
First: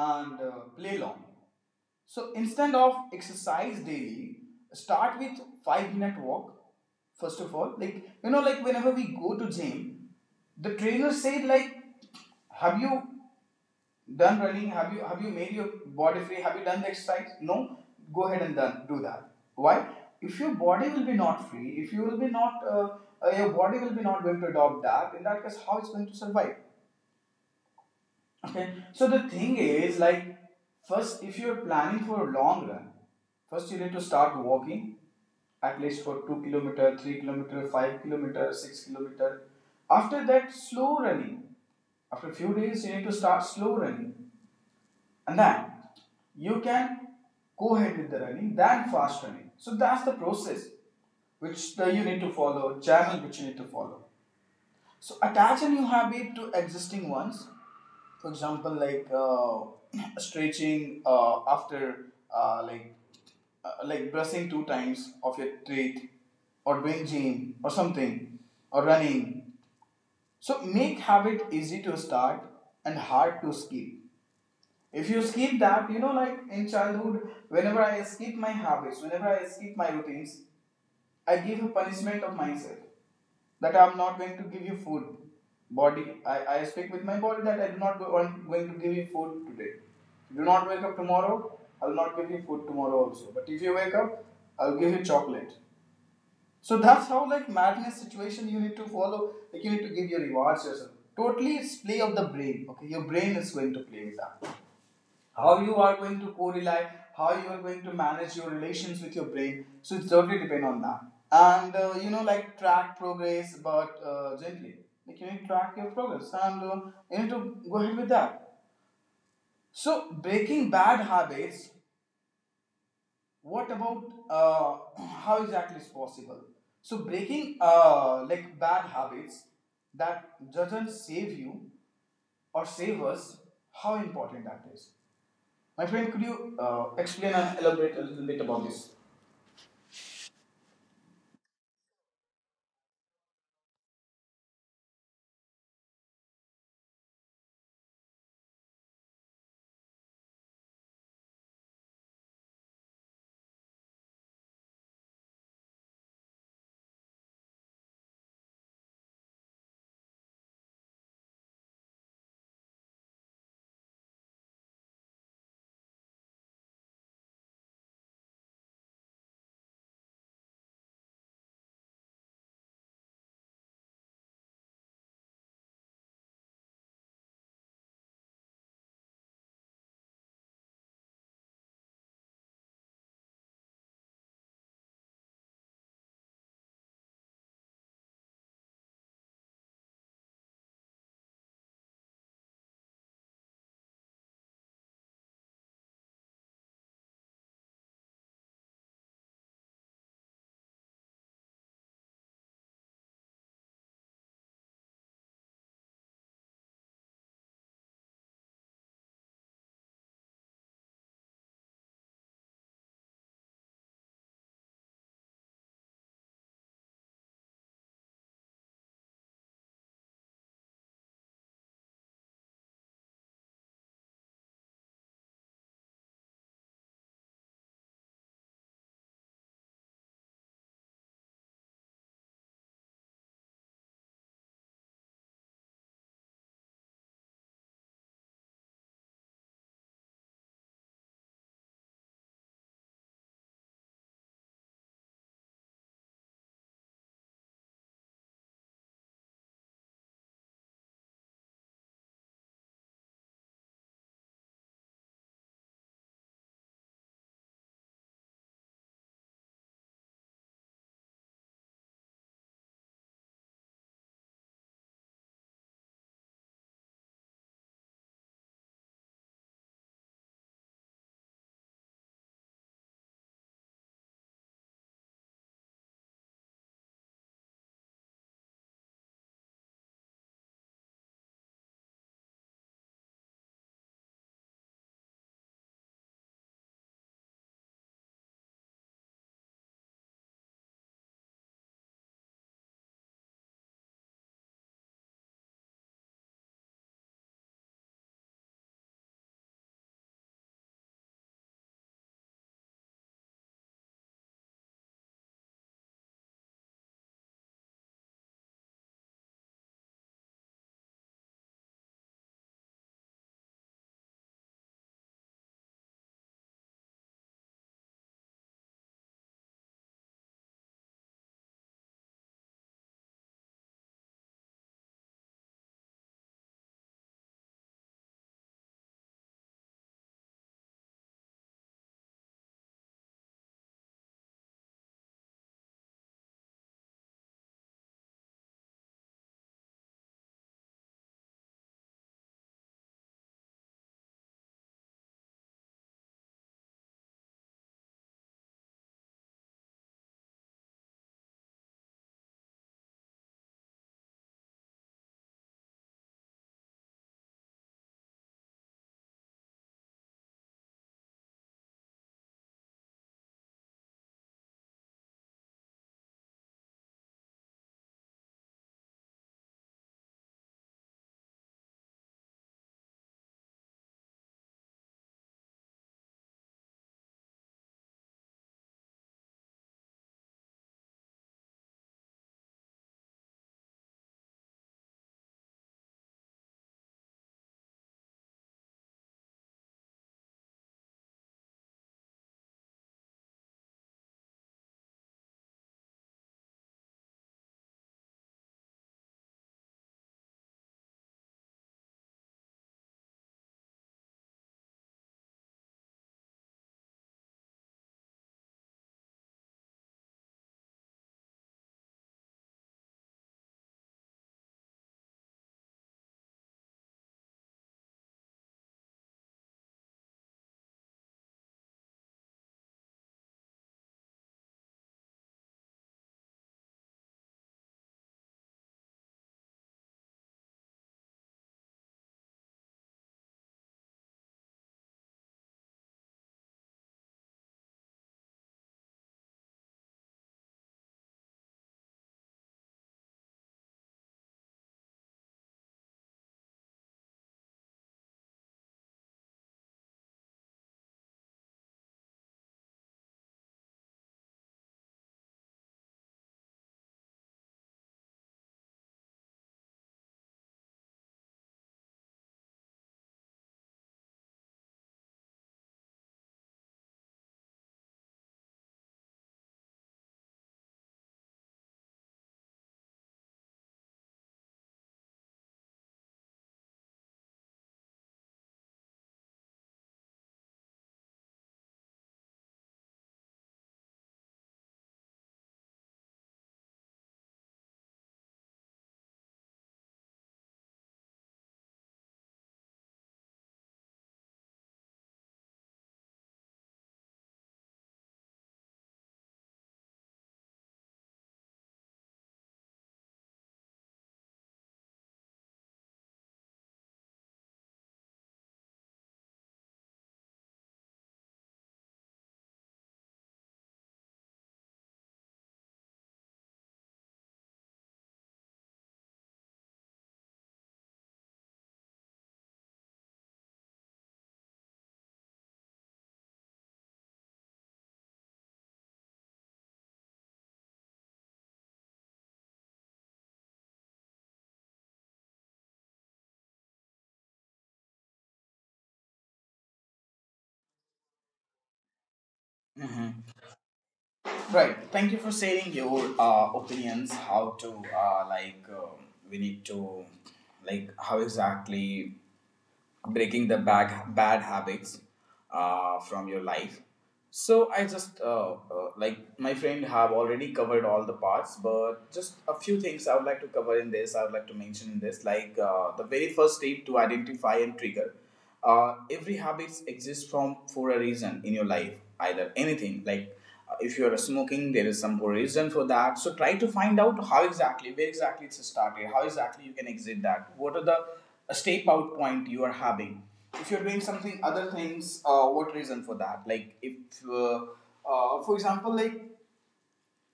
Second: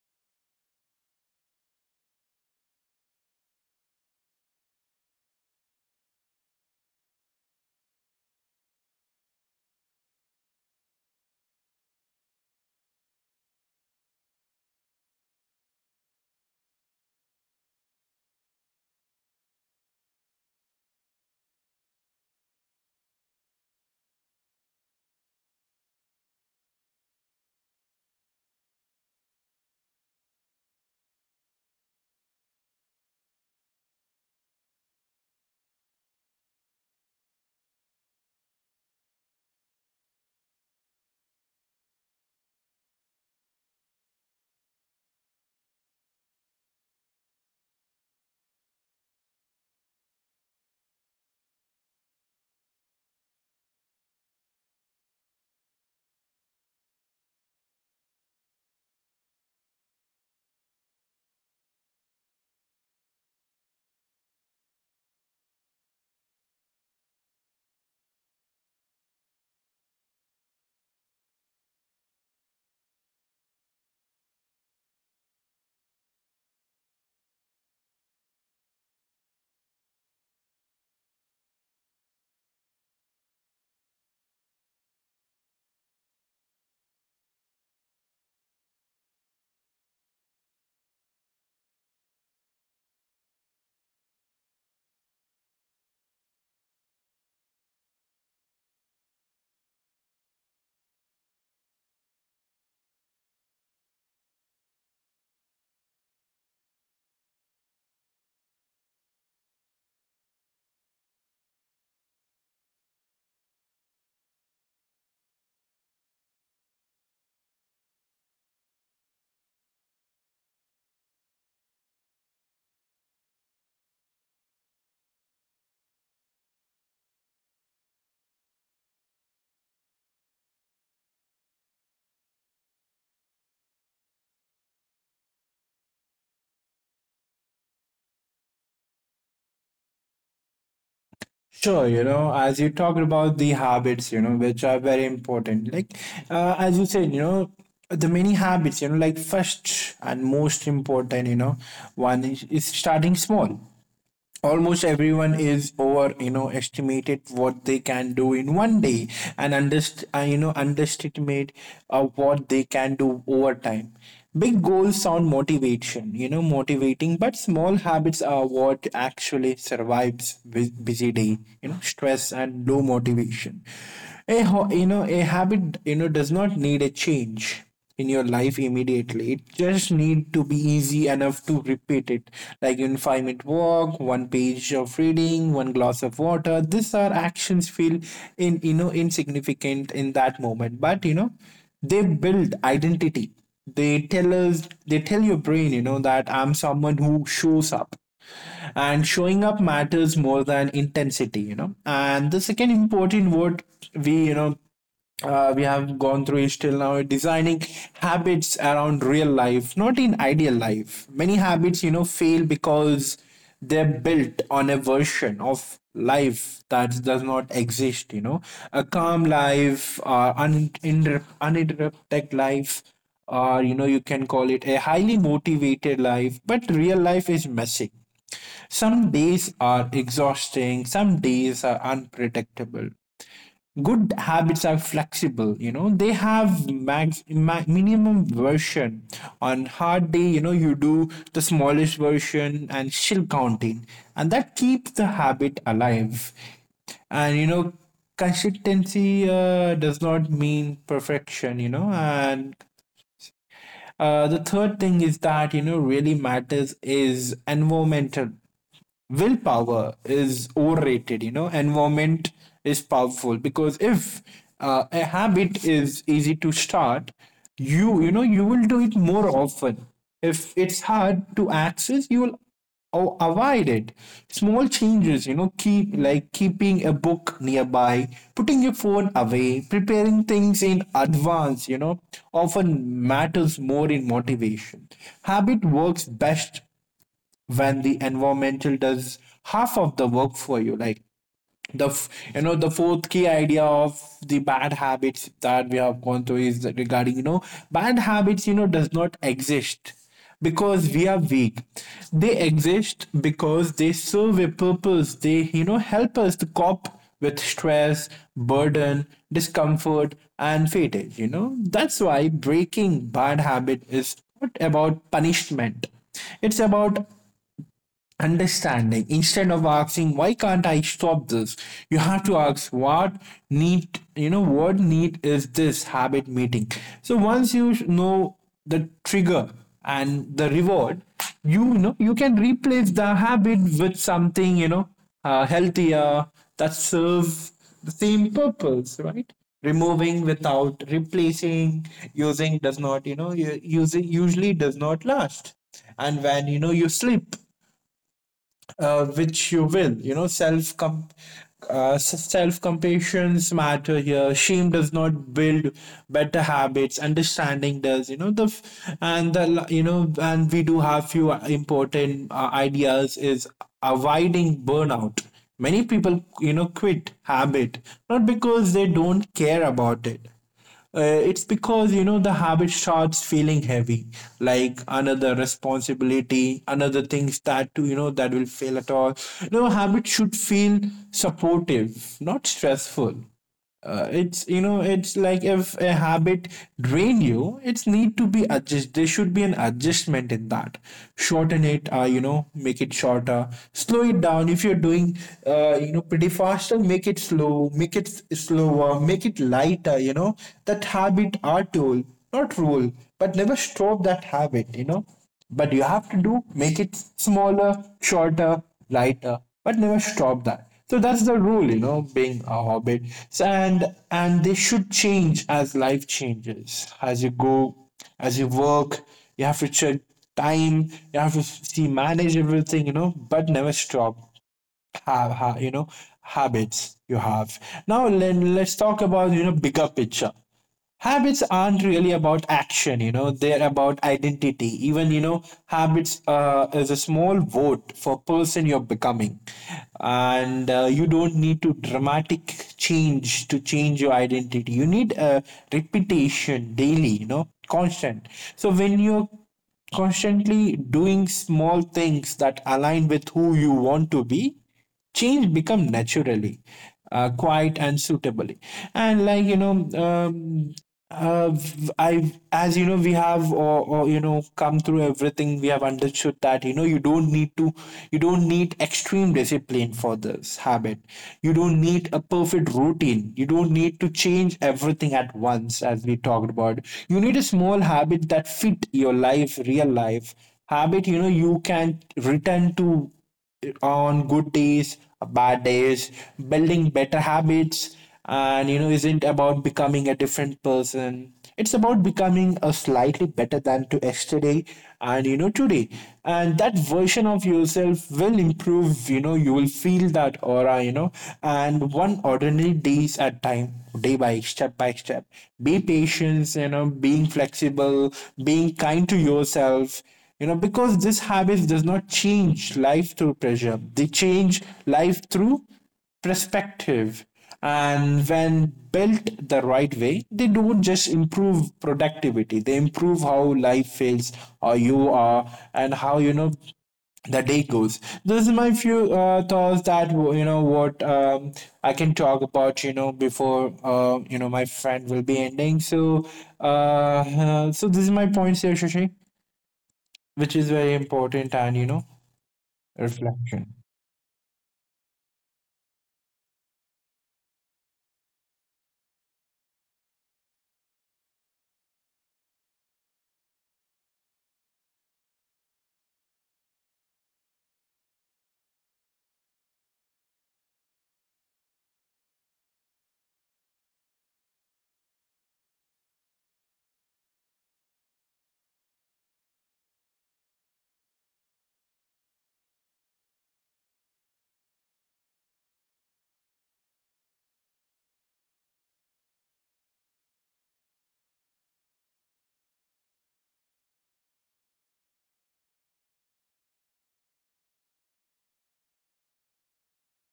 [SPEAKER 1] and play long. So instead of exercise daily, start with 5-minute walk. First of all, like, you know, like whenever we go to gym, the trainer said like, have you done running? Have you made your body free? Have you done the exercise? No, go ahead and done, do that. Why? If your body will be not free, if you will be not, your body will be not going to adopt that. In that case, how it's going to survive? Okay. So the thing is, like, first, if you're planning for a long run, first you need to start walking at least for 2 kilometer, 3 kilometer, 5 kilometer, 6 kilometer. After that, slow running. After a few days, you need to start slow running, and then you can go ahead with the running, then fast running. So that's the process you need to follow, channel which you need to follow. So attach a new habit to existing ones, for example, like stretching after uh, like like brushing 2 times of your teeth or doing gym or something or running. So make habit easy to start and hard to skip. If you skip that, you know, like in childhood, whenever I skip my habits, whenever I skip my routines, I give a punishment of myself that I'm not going to give you food. Body, I speak with my body that I do not go, I'm going to give you food today. If you do not wake up tomorrow, I'll not give you food tomorrow also. But if you wake up, I'll give you chocolate. So that's how, like, madness situation you need to follow. Like, you need to give your rewards yourself. Totally it's play of the brain. Okay, your brain is going to play with that, how you are going to co-rely, how you are going to manage your relations with your brain. So it's totally depend on that. And you know, like, track progress, but gently. Like, you need to track your progress, and you need to go ahead with that. So breaking bad habits. What about uh, how exactly is possible? So breaking like bad habits that doesn't save you or save us. How important that is. My friend, could you explain and elaborate a little bit about this?
[SPEAKER 2] Sure, as you talked about the habits, which are very important. Like, as you said, the many habits, like first and most important, one is starting small. Almost everyone is over estimated what they can do in one day, and underestimate what they can do over time. Big goals sound motivation you know motivating, but small habits are what actually survives busy day, stress and low motivation. A habit does not need a change in your life immediately. It just need to be easy enough to repeat it. Like in 5 minute walk, one page of reading, one glass of water. These are actions feel in you know insignificant in that moment. But they build identity. They tell your brain, that I'm someone who shows up, and showing up matters more than intensity. And the second important word we you know we have gone through is till now designing habits around real life, not in ideal life. Many habits fail because they're built on a version of life that does not exist, a calm life, uninterrupted life, or you can call it a highly motivated life. But real life is messy. Some days are exhausting, some days are unpredictable. Good habits are flexible, they have minimum version. On hard day, you do the smallest version and still counting, and that keeps the habit alive. And consistency does not mean perfection. And the third thing is that really matters is environmental. Willpower is overrated. Environment is powerful, because if a habit is easy to start, you will do it more often. If it's hard to access, you will avoid it. Small changes, keep like keeping a book nearby, putting your phone away, preparing things in advance, often matters more in motivation. Habit works best when the environmental does half of the work for you. Like the f- you know The fourth key idea of the bad habits that we have gone through is that regarding bad habits, does not exist because we are weak. They exist because they serve a purpose. They help us to cope with stress, burden, discomfort and fatigue you know that's why breaking bad habit is not about punishment, it's about understanding. Instead of asking, why can't I stop this, you have to ask, what need is this habit meeting? So once you know the trigger and the reward, you can replace the habit with something healthier, that serves the same purpose, right? Removing without replacing, using does not you know using usually does not last. And when you sleep, which you will. Self compassions matter here. Shame does not build better habits. Understanding does. And we do have few important ideas: is avoiding burnout. Many people quit habit, not because they don't care about it, uh, it's because the habit starts feeling heavy, like another responsibility, another things that you know that will fail at all. No habit should feel supportive, not stressful. It's you know it's like if a habit drain you, it's need to be adjust. There should be an adjustment in that. Shorten it, make it shorter. Slow it down. If you're doing, pretty faster, make it slow low, make it slower, make it lighter. That habit are tool, not rule, but never stop that habit. But you have to do make it smaller, shorter, lighter, but never stop that. So that's the rule, being a hobbit. So, and they should change as life changes. As you go, as you work, you have to check time, you have to see manage everything, but never stop have, ha you know habits you have. Now let's talk about bigger picture. Habits aren't really about action. They're about identity. Even habits is a small vote for person you're becoming. And you don't need to dramatic change to change your identity. You need a repetition daily, constant. So when you're constantly doing small things that align with who you want to be, change become naturally, quiet and suitably. And like you know um, uh, I, as we have come through everything. We have understood that you don't need extreme discipline for this habit. You don't need a perfect routine. You don't need to change everything at once, as we talked about. You need a small habit that fit your life, real life habit. You can return to on good days, bad days, building better habits, isn't about becoming a different person. It's about becoming a slightly better than to yesterday and today. And that version of yourself will improve, you will feel that aura, and one ordinary days at time, day by step by step. Be patient, being flexible, being kind to yourself, because this habit does not change life through pressure, they change life through perspective. And when built the right way, they don't just improve productivity, they improve how life feels, or you are, and how the day goes. This is my few thoughts that you know what I can talk about before my friend will be ending. So uh, this is my points here, Shashi, which is very important, and
[SPEAKER 1] Hmm.
[SPEAKER 2] reflection.
[SPEAKER 1] Right. Thank you for sharing your opinions. How to uh, like um we need to, like, how exactly breaking the bad habits from your life. So I just like my friend have already covered all the parts, but just a few things I would like to cover in this. I would like to mention in this, like, the very first step to identify and trigger. Every habits exists from for a reason in your life, either anything like if you are smoking, there is some reason for that. So try to find out how exactly, where exactly it's started, how exactly you can exit that. What are the step out point you are having? If you're doing something other things, what reason for that? Like if, uh, for example, like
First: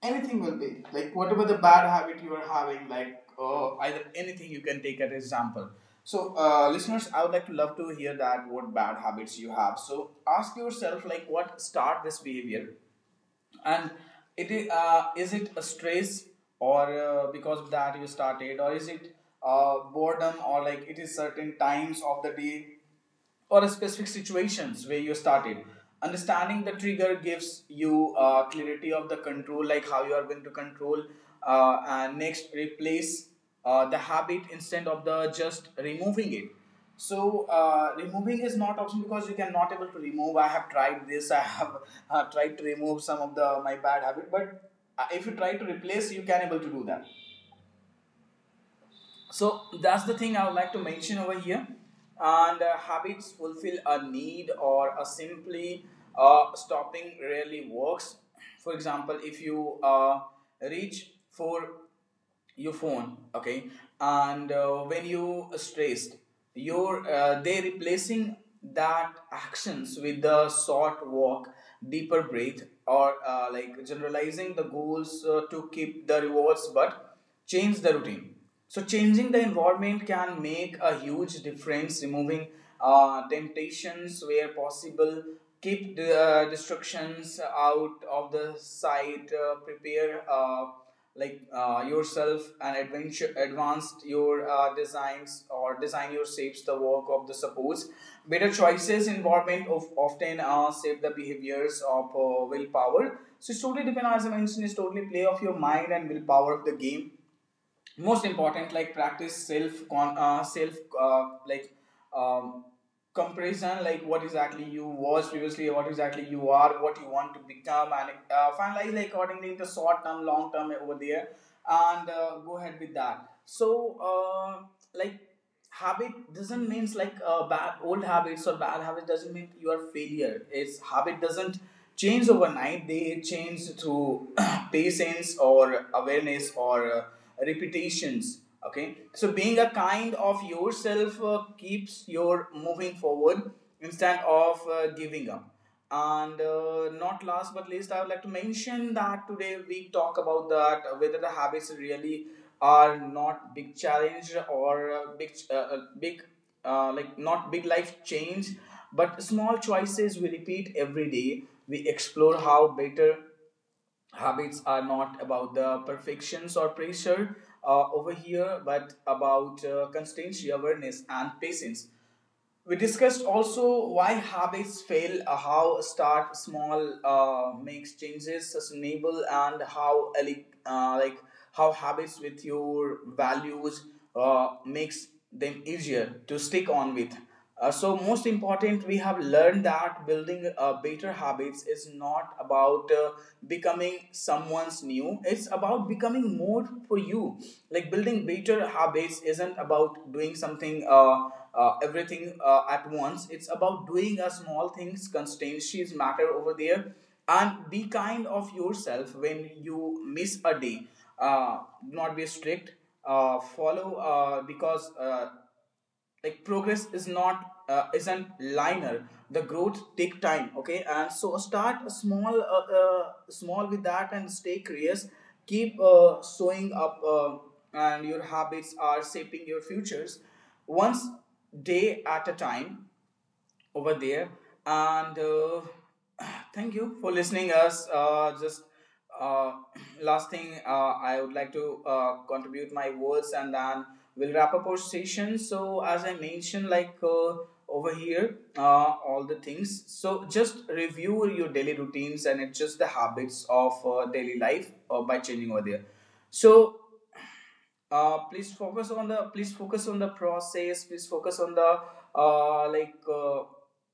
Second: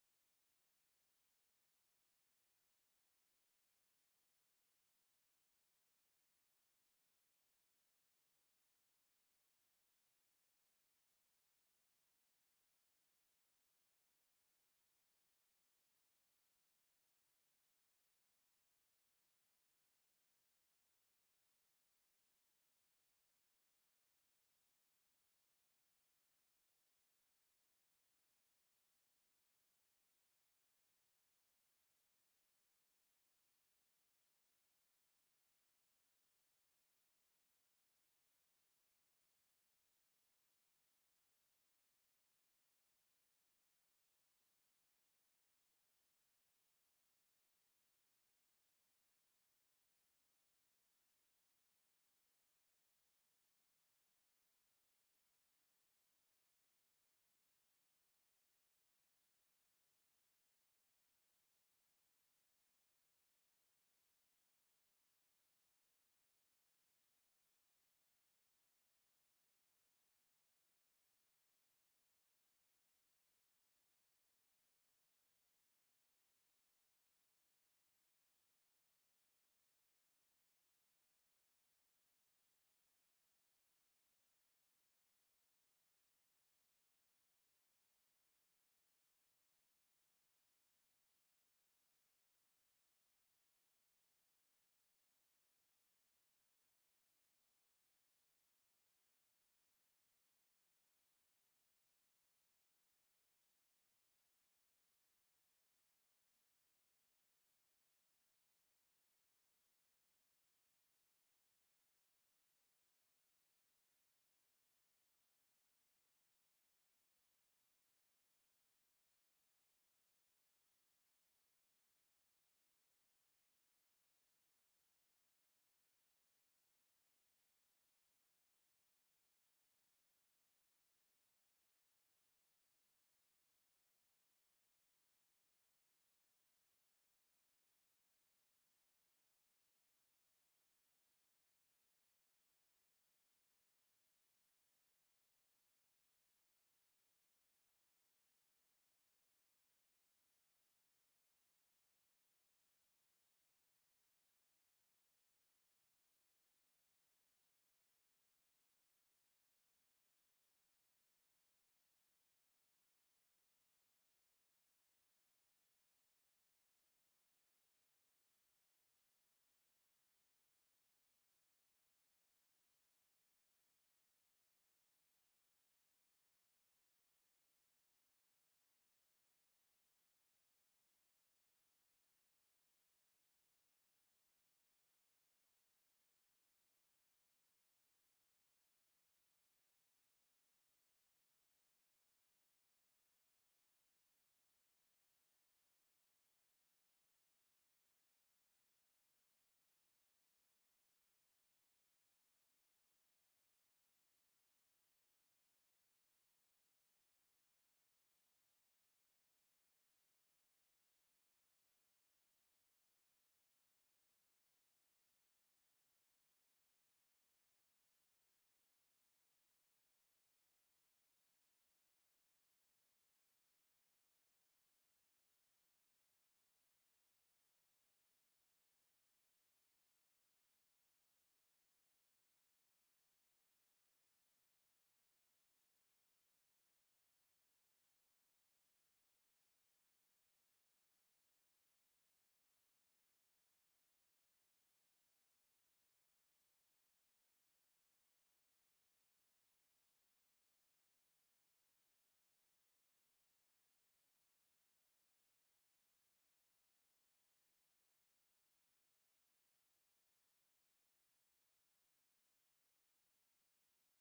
[SPEAKER 1] anything will be like whatever the bad habit you are having, like, either anything you can take an example. So, listeners, I would like to love to hear that what bad habits you have. So, ask yourself like what start this behavior and it is it a stress or because of that you started, or is it boredom, or like it is certain times of the day or a specific situations where you started. Understanding the trigger gives you clarity of the control, like how you are going to control. And next, replace the habit instead of the just removing it. So removing is not option, because you cannot able to remove. I have tried this. I have tried to remove some of the my bad habit, but if you try to replace, you can able to do that. So that's the thing I would like to mention over here. And habits fulfill a need, or a simply stopping rarely works. For example, if you reach for your phone, okay, and when you are stressed, your they replacing that actions with the short walk, deeper breath, or like generalizing the goals to keep the rewards, but change the routine. So changing the environment can make a huge difference. Removing temptations where possible, keep the distractions out of the sight, prepare yourself, and adventure, advanced your designs or design your shapes the work of the supports. Better choices, environment of often shape the behaviors of willpower. So it's totally depend, as I mentioned, it's totally play of your mind and willpower of the game. Most important, like practice self con, self uh, like um, comparison, like what exactly you was previously, what exactly you are, what you want to become, and finalize like accordingly into short term, long term over there, and go ahead with that. So like habit doesn't means like bad old habits or bad habits doesn't mean you are failure. It's habit doesn't change overnight. They change through patience or awareness or repetitions. Okay, so being a kind of yourself keeps your moving forward instead of giving up. And not last but least, I would like to mention that today we talk about that whether the habits really are not big challenge, or big like not big life change, but small choices we repeat every day. We explore how better habits are not about the perfections or pressure over here, but about constancy, awareness, and patience. We discussed also why habits fail, how start small makes changes sustainable, and like how habits with your values makes them easier to stick on with. So most important, we have learned that building better habits is not about becoming someone's new. It's about becoming more for you. Like building better habits isn't about doing something. Everything at once. It's about doing a small things, constancies matter over there. And be kind of yourself when you miss a day. Uh, Not be strict. Follow because like progress is not isn't linear. The growth take time, okay, and so start small small with that and stay curious. Keep showing up, and your habits are shaping your futures, once day at a time over there. And thank you for listening us, just uh, last thing, I would like to contribute my words, and then we'll wrap up our session. So as I mentioned, like, over here, all the things. So just review your daily routines and adjust the habits of daily life by changing over there. So please focus on the, please focus on the process, please focus on the uh, like uh,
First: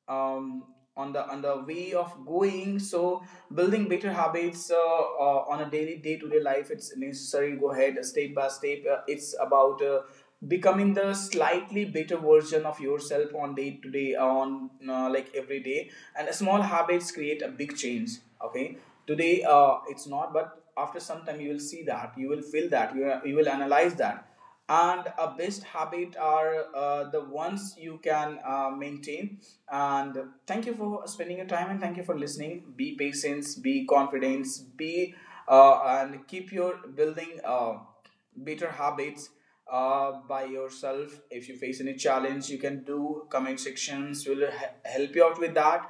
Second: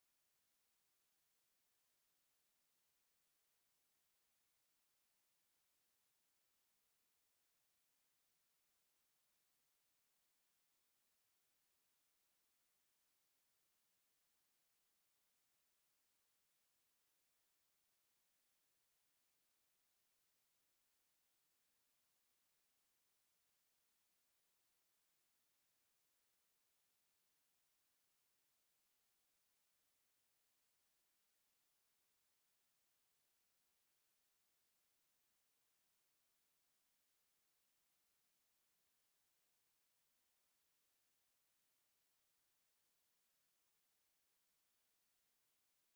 [SPEAKER 1] um, on the, on the way of going. So building better habits, on a daily day to day life, it's necessary. Go ahead step by step. It's about becoming the slightly better version of yourself on day to day, on like every day. And small habits create a big change. Okay, today it's not, but after some time you will see, that you will feel, that you will analyze that. And a best habit are the ones you can maintain. And thank you for spending your time, and thank you for listening. Be patient, be confident, be and keep your building better habits by yourself. If you face any challenge, you can do. Comment sections will help you out with that.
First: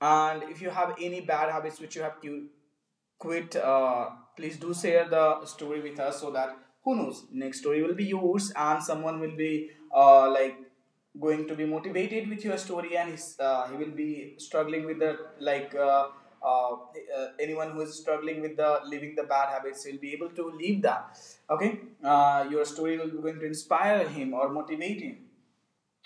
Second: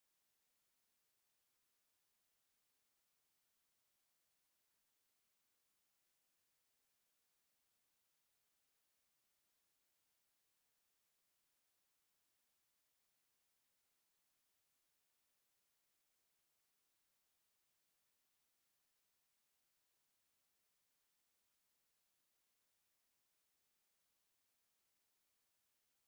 [SPEAKER 1] And if you have any bad habits which you have quit, please do share the story with us, so that who knows, next story will be yours, and someone will be uh, like going to be motivated with your story, and he will be struggling with the anyone who is struggling with the leaving the bad habits will be able to leave that. Okay, your story will be going to inspire him or motivate him.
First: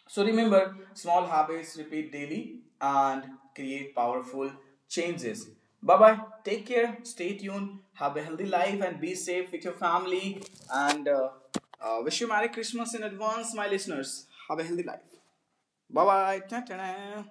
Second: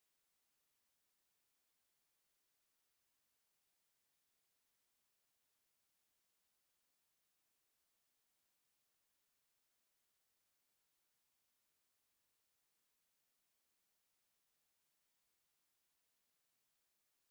[SPEAKER 1] So remember, small habits repeat daily and create powerful changes. Bye bye. Take care. Stay tuned. Have a healthy life and be safe with your family. And wish you Merry Christmas in advance, my listeners. Have a healthy life. Bye bye. Ta-ta.